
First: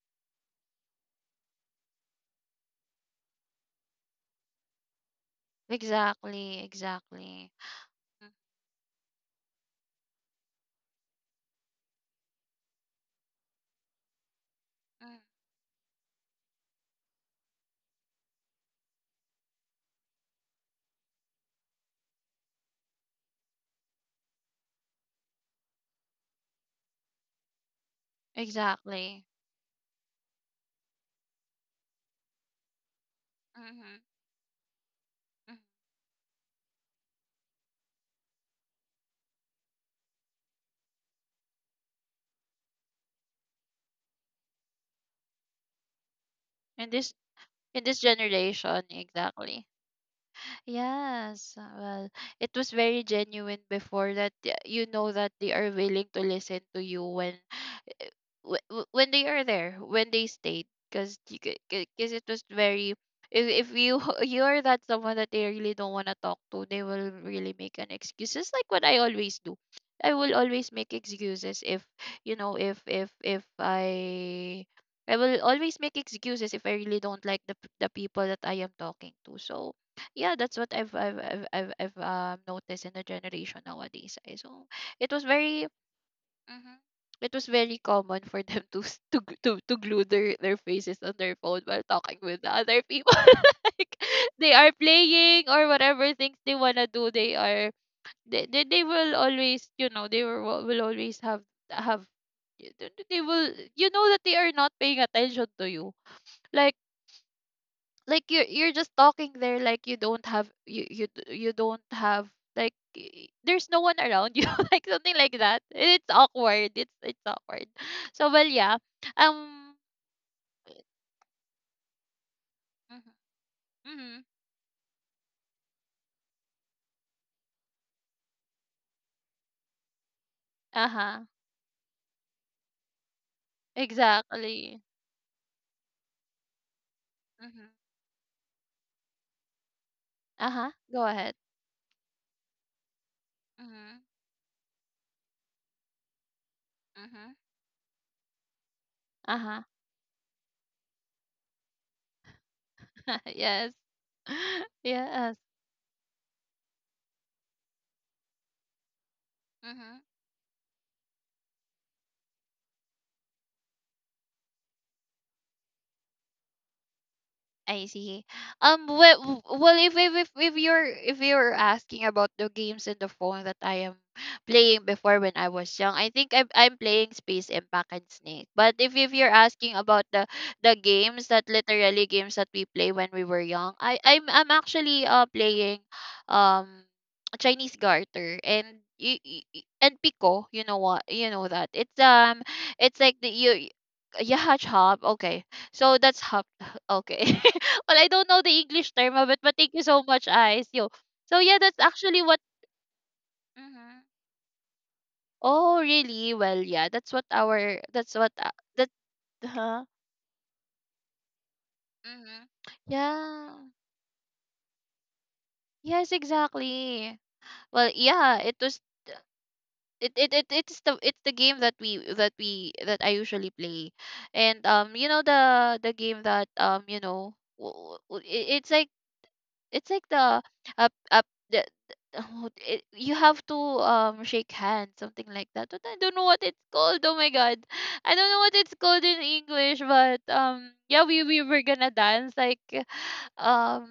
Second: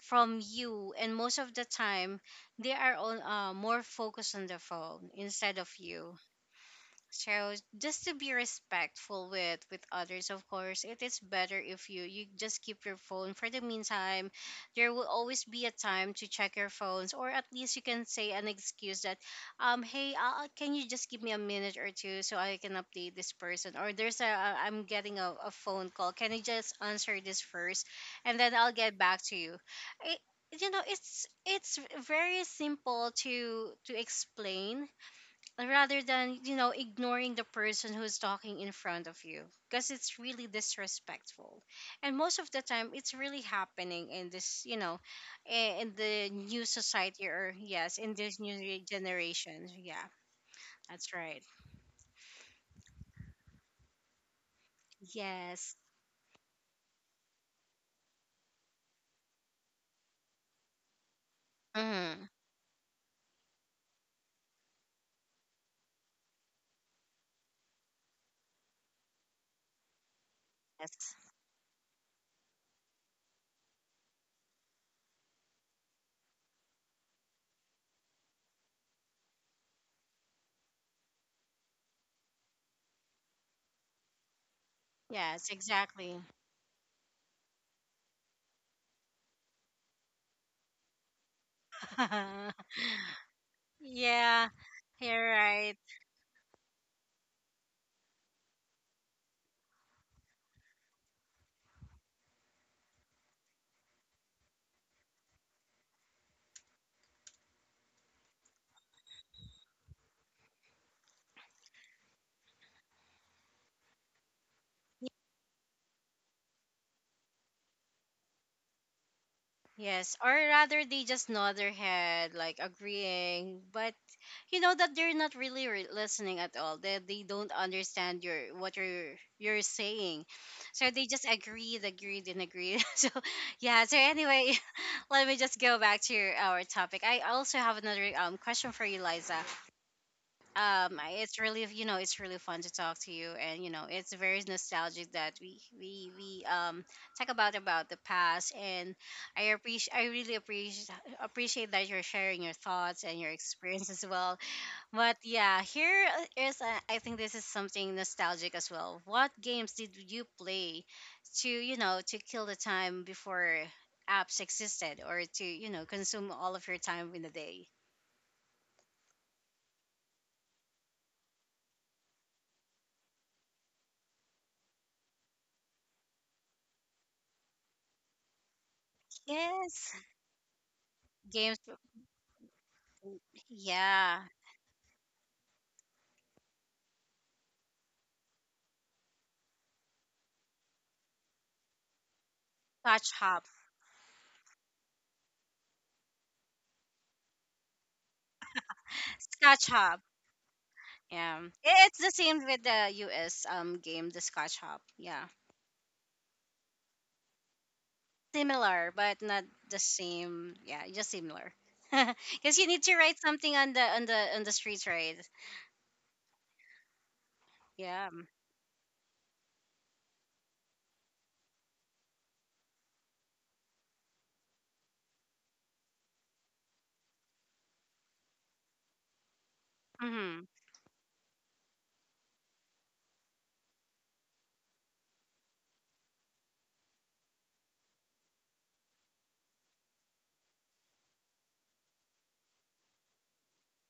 from you, and most of the time they are on uh, more focused on the phone instead of you. Exactly. Exactly. So just to be respectful with with others, of course, it is better if you you just keep your phone for the meantime. There will Mhm. always be a time to check your phones, or at least you can say an excuse that, um, hey, uh, uh, can you just give me a minute or two so I can update this person? Or there's a a- I'm getting a, a phone call. Can you just answer this first, and then I'll get back Exactly. to you. It, you know, it's it's very simple to to Mm-hmm. explain rather than you know ignoring the person who's talking in front of you, because it's really disrespectful, and most of the time it's really happening in this you know i- in the new And this society, or In yes, this in this new re- generation, generation, exactly. yeah, that's right. Yes, well, it was very genuine before, that, y- you know that they are Yes. willing to listen to you when, wh- wh- when they are there, when they stayed, because because Mm-hmm. it was very. If, if you you are that someone that they really don't want to talk to, they will really make an excuse. Just like what I always do, I will always make Yes, excuses if, you know if if if I I will always make excuses if I really don't like the p- the people that I am talking to. So, yeah, that's what I've I've I've I've, I've um, noticed in the generation nowadays. eh. So it was yes, very. exactly. Mm-hmm. It was very common for them to s- to g- to, to glue their, their faces on their phone while talking with the other people. Like, they Yeah, are you're playing or right. whatever things they wanna do. They are they, they, they will always, you know they will will always have have they will, you know that they are not paying attention to you. Like, like you're you're just talking there, like, you don't have you you d- you don't have, like, y- there's no one around you, like something like that. It's awkward, it's it's awkward. So, well, yeah, um Yes, or rather they just nod their head, like mhm, agreeing, but mhm. you know that they're not really re- listening at all. they, they don't understand your what you're you're saying, so they Uh-huh. just agreed, agreed, and agreed. So yeah, so anyway, Exactly. let me just go back to your, our topic. I also Mm-hmm. have another um, question for you, Liza. Uh-huh, um go I- ahead. it's really you know it's really fun to talk to you, and you know Mm-hmm, it's very nostalgic that we we we um talk mm-hmm. about about the past, and I Uh-huh. appreciate, I really appreciate appreciate that you're sharing your thoughts and your Yes. experience as well. But Yes. yeah, here uh, is a, I think this is something nostalgic as well. What games did Mm-hmm. you play to, you know, to kill the time before apps existed, or to, you know, consume all of your time in the day? I see. Um. Well, well, if if if if you're if you're asking about the games in the phone that I am playing before when I was young, I think I'm I'm playing Space Impact and Snake. But if if you're asking Yes. about the the games that Games, literally games that we play when we were young, I I'm yeah. I'm actually uh playing, um, Chinese Garter. And y- y- y- And Pico. You know what? You know that it's, um, it's Scotch like the Hop. you, yeah, chop. Okay, so that's hop. Okay. Well, I don't know the English term of it, but Scotch thank you Hop. so much, Ice. Yo. So Yeah. yeah, that's I- it's the actually what. same with the U S um Mhm. game, the Scotch Hop. Yeah. Oh, really? Well, yeah, that's what our. That's what. Uh, that. Similar, but not the Huh. same. Yeah, just similar. Hmm. Because you need to write Yeah. something on the on the on the street, right? Yes, exactly. Well, Yeah. yeah, it was. It, it, it it's the it's the game that we that we that I usually play, and um you know the the game that, um you know w- it- it's like it's like the, Mm-hmm. up up the, the oh, it, you have to, um shake hands, something like that, but I don't know what it's called. Oh my god, I don't know what it's called in English, but um yeah, we, we were gonna dance, like, um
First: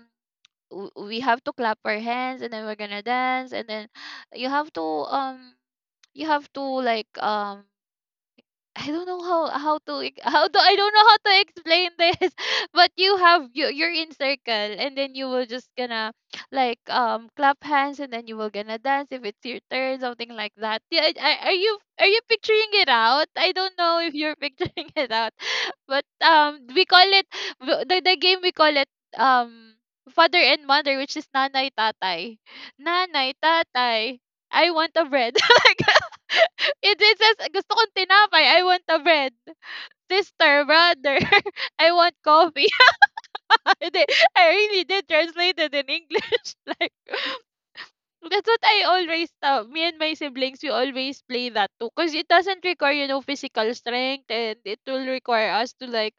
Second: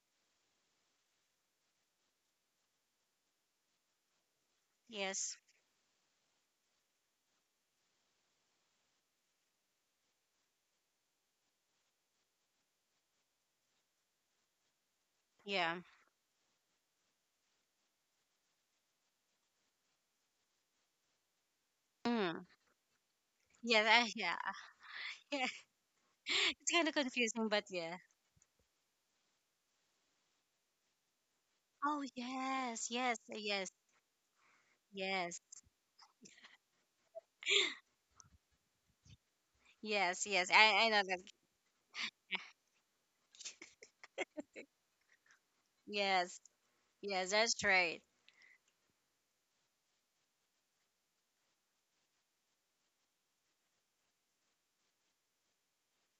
w- we have to clap our hands, and then we're gonna dance, and then you have to Yes. um you have to, like, um I don't know how how to ex- how to I don't know how to explain this. But you have you you're in circle, and then you will just Yeah. gonna, like, um clap hands, and then you will gonna dance if it's your turn, something like that. Yeah. I- I- are you are you Mm. picturing it out? I don't Yeah. know That, if yeah. you're picturing it out. Yeah. But um It's we kind of call it, confusing, but w- yeah. the, the game we call it, um father and mother, which is nanay Oh tatay. yes, yes, Nanay yes, tatay, I want a bread. yes, Like, it, it says gusto kong tinapay, I want a bread. yes, yes. Sister, I I know brother, that. I want coffee. Hindi, I really did translate it in Yes, English. yes. That's right. That's what I always, uh, me and my siblings, we always play that too, because it doesn't require, you know physical strength, and it will require us to, like,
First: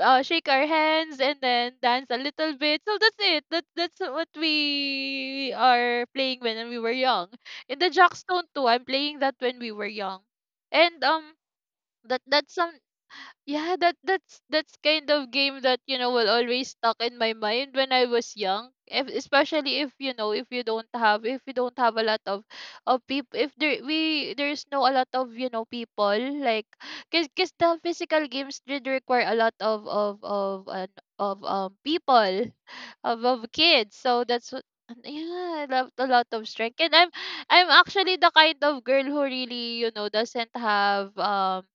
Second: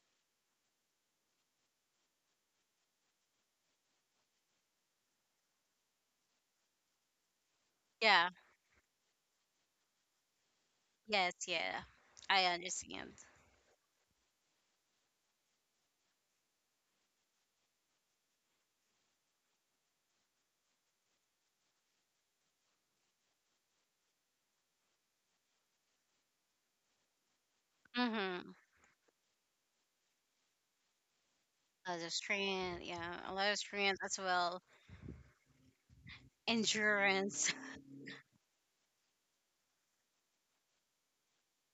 uh, shake our hands, and then dance a little bit. So that's it. That that's what we are playing when we were young. In the Yeah. Jackstone too, I'm playing that when we were young, and Yes. um Yeah. that I that's some. understand. Yeah, that that's that's kind of game that, you know will always stuck in my mind when I was young. If, especially, if, you know if you don't have if you don't have a lot of of people. If there we there's no a lot of, you know people, like, cause, cause the physical Mm-hmm. games did require a lot of of of uh, of um A lot of people strength. of Yeah. A of lot of kids. strength as So that's well. what yeah, I love a lot of strength. And I'm Endurance. I'm actually the kind of girl who really, you know doesn't have, um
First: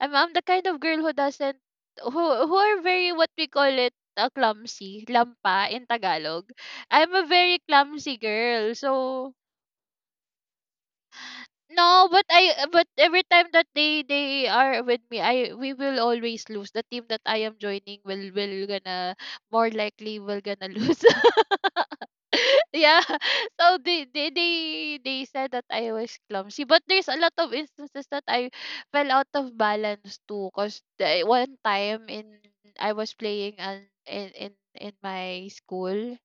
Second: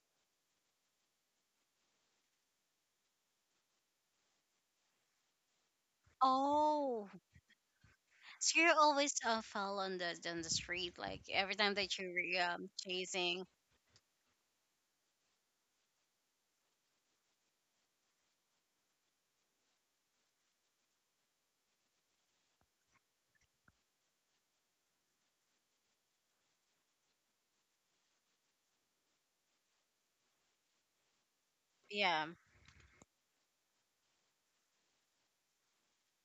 I'm I'm the kind of girl who doesn't, who who are very, what we call it, uh, clumsy, lampa in Tagalog. Oh, I'm a very clumsy so girl. you're always So uh, fall on the on the street, like every time that no, but you're I um but every time chasing. that they they are with me, I we will always lose. The team that I am joining will will gonna more likely will gonna lose. Yeah. So they, they they they said that I was clumsy, but there's a lot of instances that I fell out of balance too, because one time Yeah. in I was playing an, in in in my school.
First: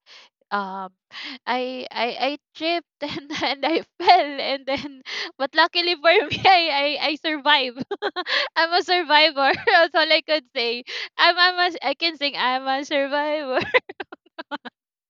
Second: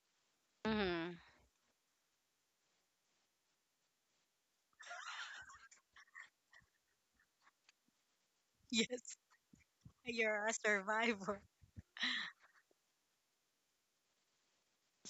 um Mm-hmm. i i i tripped and and I fell, and then, but luckily for me, i i, I survived. I'm a Yes. survivor. That's all I could You're a say. I'm, survivor. I'm a, I I am asi can sing I'm a survivor.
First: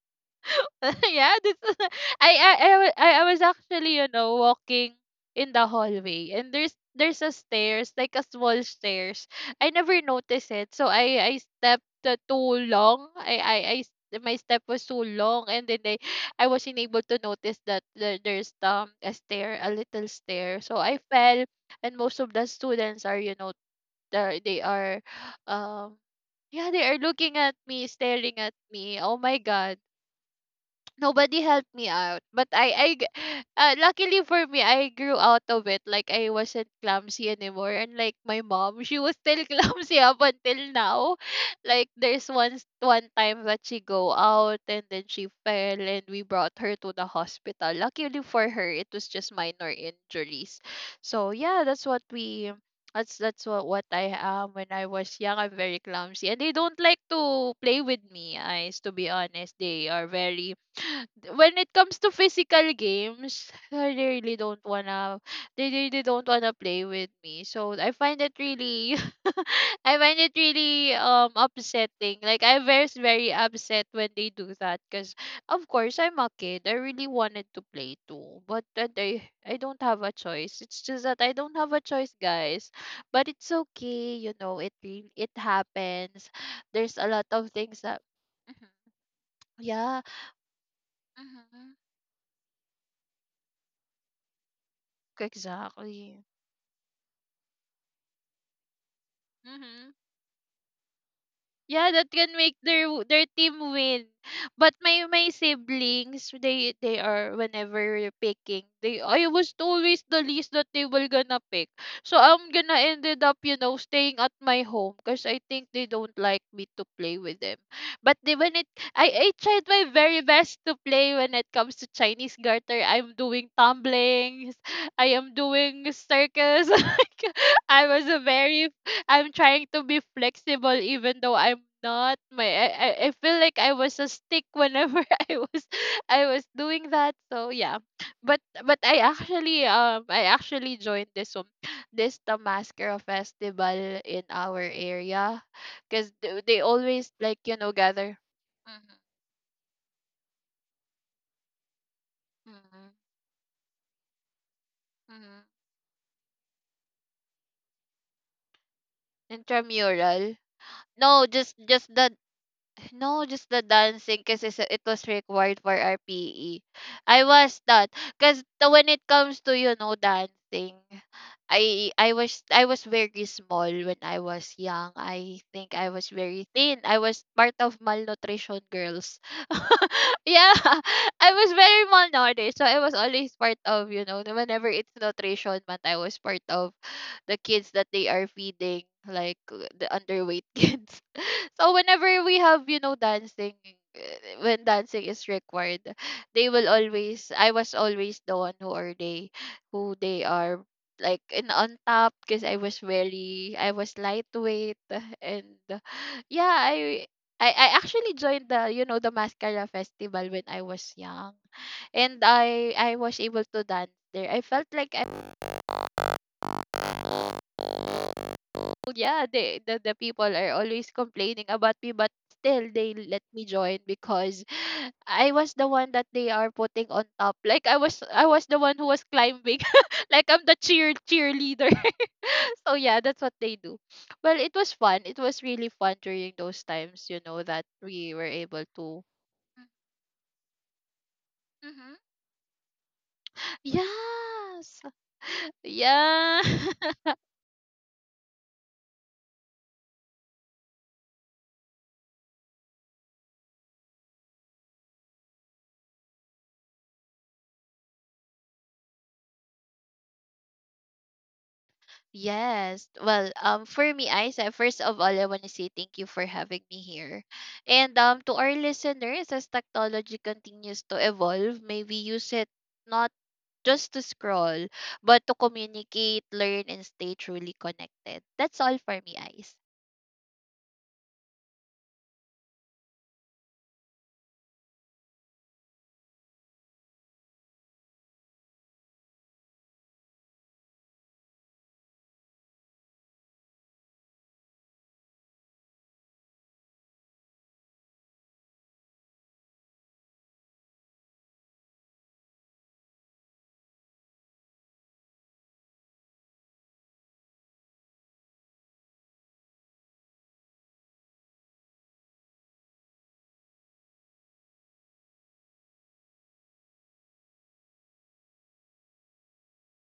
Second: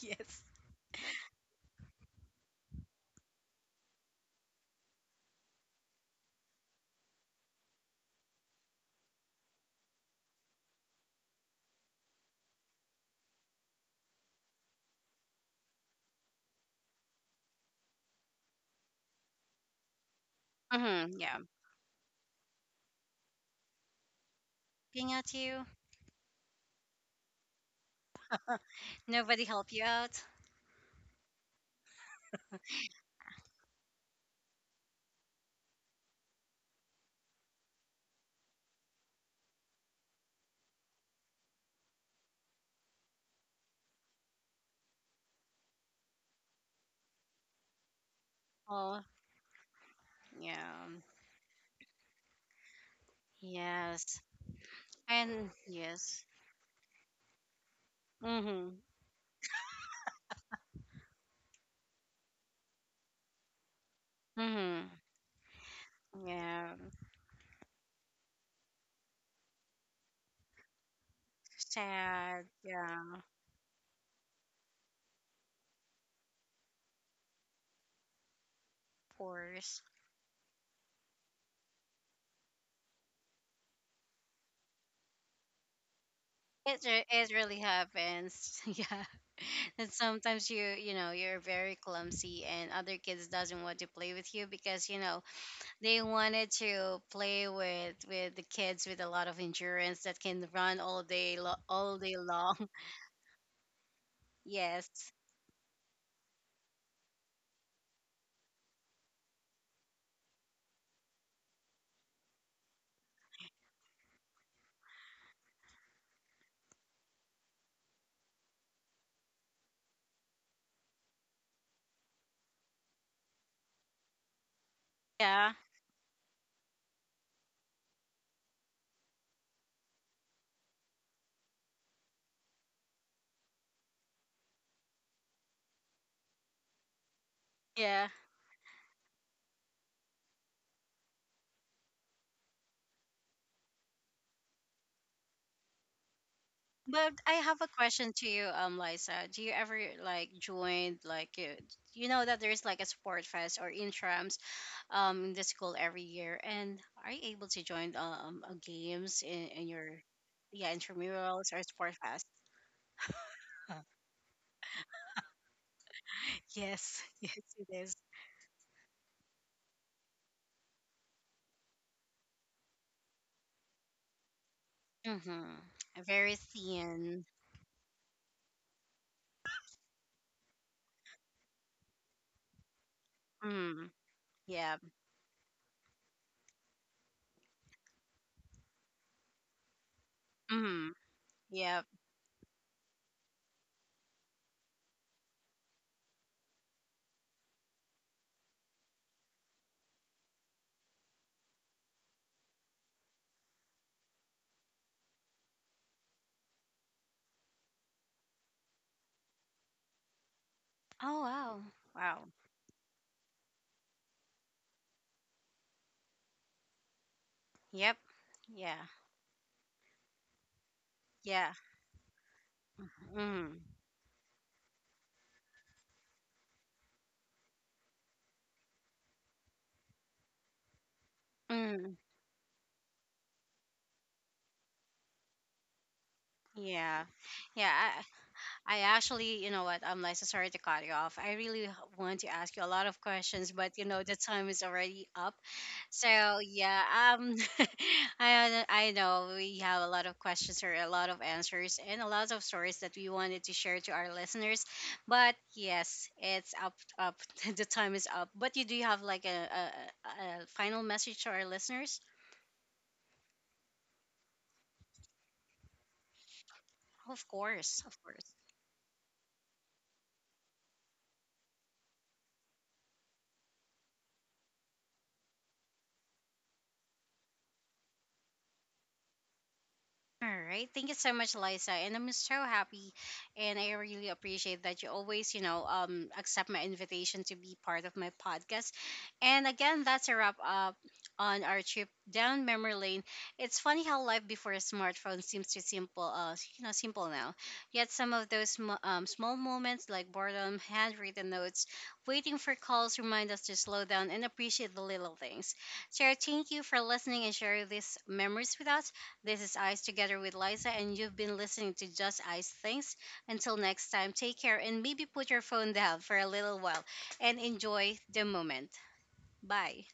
Yes. Yeah, that's I, I I wa- I I was actually, you know, walking in the hallway, and there's there's a stairs, like a small stairs. I never noticed it. So I I stepped, uh, too long. I I I s- my step was too long, and then I I wasn't able to notice that the- there's, um a stair, a little stair. So I Mm-hmm, yeah. fell, and most of the students are, you know, they're- they are Being at you, um yeah, they are looking at me, staring at me. Oh my nobody help god, you out. nobody helped me out, but i i g- uh, luckily for me, I grew out of it. Like, I wasn't clumsy anymore, and like, my mom, she was still clumsy up until now. Like, there's once one time that she go out and then she fell, and we brought her to the hospital. Luckily for her, it Oh, was just minor yeah. injuries. So yeah, that's what we that's that's what, what I Yes. am when I was young. And I'm very yes. clumsy, and they don't like to play with me. Mm-hmm. Eyes, to be honest, they are very, when it comes to physical games, I really don't Mm-hmm. wanna, they really don't wanna Yeah. play with me. So I find it really I find it really um upsetting. Like, Sad. I was Yeah. very upset when they do that because of course I'm a kid. I really wanted to play too. But uh, Of I I course. don't have a choice. It's just that I don't have a choice, guys. But it's okay, you know, it re- it happens. It, There's re- a lot it of really things that. happens. Mhm. Yeah. And Yeah. sometimes you, you know, you're very Hmm. clumsy, and other kids doesn't want to play with you because, you know, they Exactly. wanted to play with with the kids with a lot of Mhm. endurance that can run all day lo- Yeah, all that day can make long. their w- their team win. But my Yes. my siblings, they they are whenever we're picking, they, I was always the least that they were gonna pick. So I'm gonna ended up, you know, staying at my home because I think they don't like me to play with them. But they when it I, I tried my very best to play when it comes to Chinese garter. I'm doing tumblings, I am Yeah. doing circles. Like, I was a very, I'm trying to be flexible even though I'm not. My I, I I feel like I was a stick whenever I was I was doing that. So yeah. Yeah. But but I actually um I actually joined this one this Tamaskara festival in our area because they, they But always, I like, you have a know, question gather. to you, um, Mm-hmm. Liza. Do you ever like join like you, you know that there's like a Mm-hmm. sport fest or intrams, um, in the Mm-hmm. school every year, and are you able to join um uh, games in, in your Intramural. yeah No, intramurals just or just sport the fest? No, just the dancing because it was required for R P E. Yes, I yes, was it that is. because when it comes to, you know, dancing, I I was I was very small when I was young. I think I Mm-hmm. was Very very thin. I was thin. part of malnutrition girls. Yeah, I was very malnourished, so I was always part Mm. of, you know, whenever Yeah. it's nutrition month, I was part of the kids that they are feeding, like uh, the underweight Mm-hmm. kids. So Yeah. whenever we have, you know, dancing, uh, when dancing is required, they will always. I was always the one who are they, who they are, like, in on top because I was very, I was lightweight, and uh, yeah, I. I, I actually joined, the you know, the mascara festival when I was Oh young, wow. and Wow. I I was able to dance there. I felt like I, Yep. Yeah. yeah, they, the the people are always complaining Yeah. about me, but still they let me Mm-hmm. join because I was the one that they are putting on top. Like, I was I was the one who was climbing. Like, I'm the cheer cheerleader. Mm-hmm. So yeah, that's what they do. Well, it was fun. It was really fun during those Yeah. times, you know, that Yeah. we were able I, I to. actually, you know what? I'm like, so sorry to cut you off. I really h- Mhm. want to ask you a lot of questions, but you know, the time is Yes. already up. So Yeah. yeah, um, I I know we have a lot of questions or a lot of answers and a lot of stories that we wanted to share to our listeners, but yes, it's up up the time is up. But you do have like a a, a a final message to our listeners? Yes. Well, um, for me, Isa, first of all, I want to say thank you for having me here. Of course, And of um, course. to our listeners, as technology continues to evolve, may we use it not just to scroll, but to communicate, learn, and stay truly connected. That's all for me, Isa. All right. Thank you so much, Liza. And I'm so happy, and I really appreciate that you always, you know, um accept my invitation to be part of my podcast. And again, that's a wrap up on our trip down memory lane. It's funny how life before a smartphone seems to simple, uh, you know, simple now. Yet some of those sm- um, small moments like boredom, handwritten notes, waiting for calls remind us to slow down and appreciate the little things. So thank you for listening and sharing these memories with us. This is Ice together with Liza, and you've been listening to Just Ice Things. Until next time, take care, and maybe put your phone down for a little while and enjoy the moment. Bye.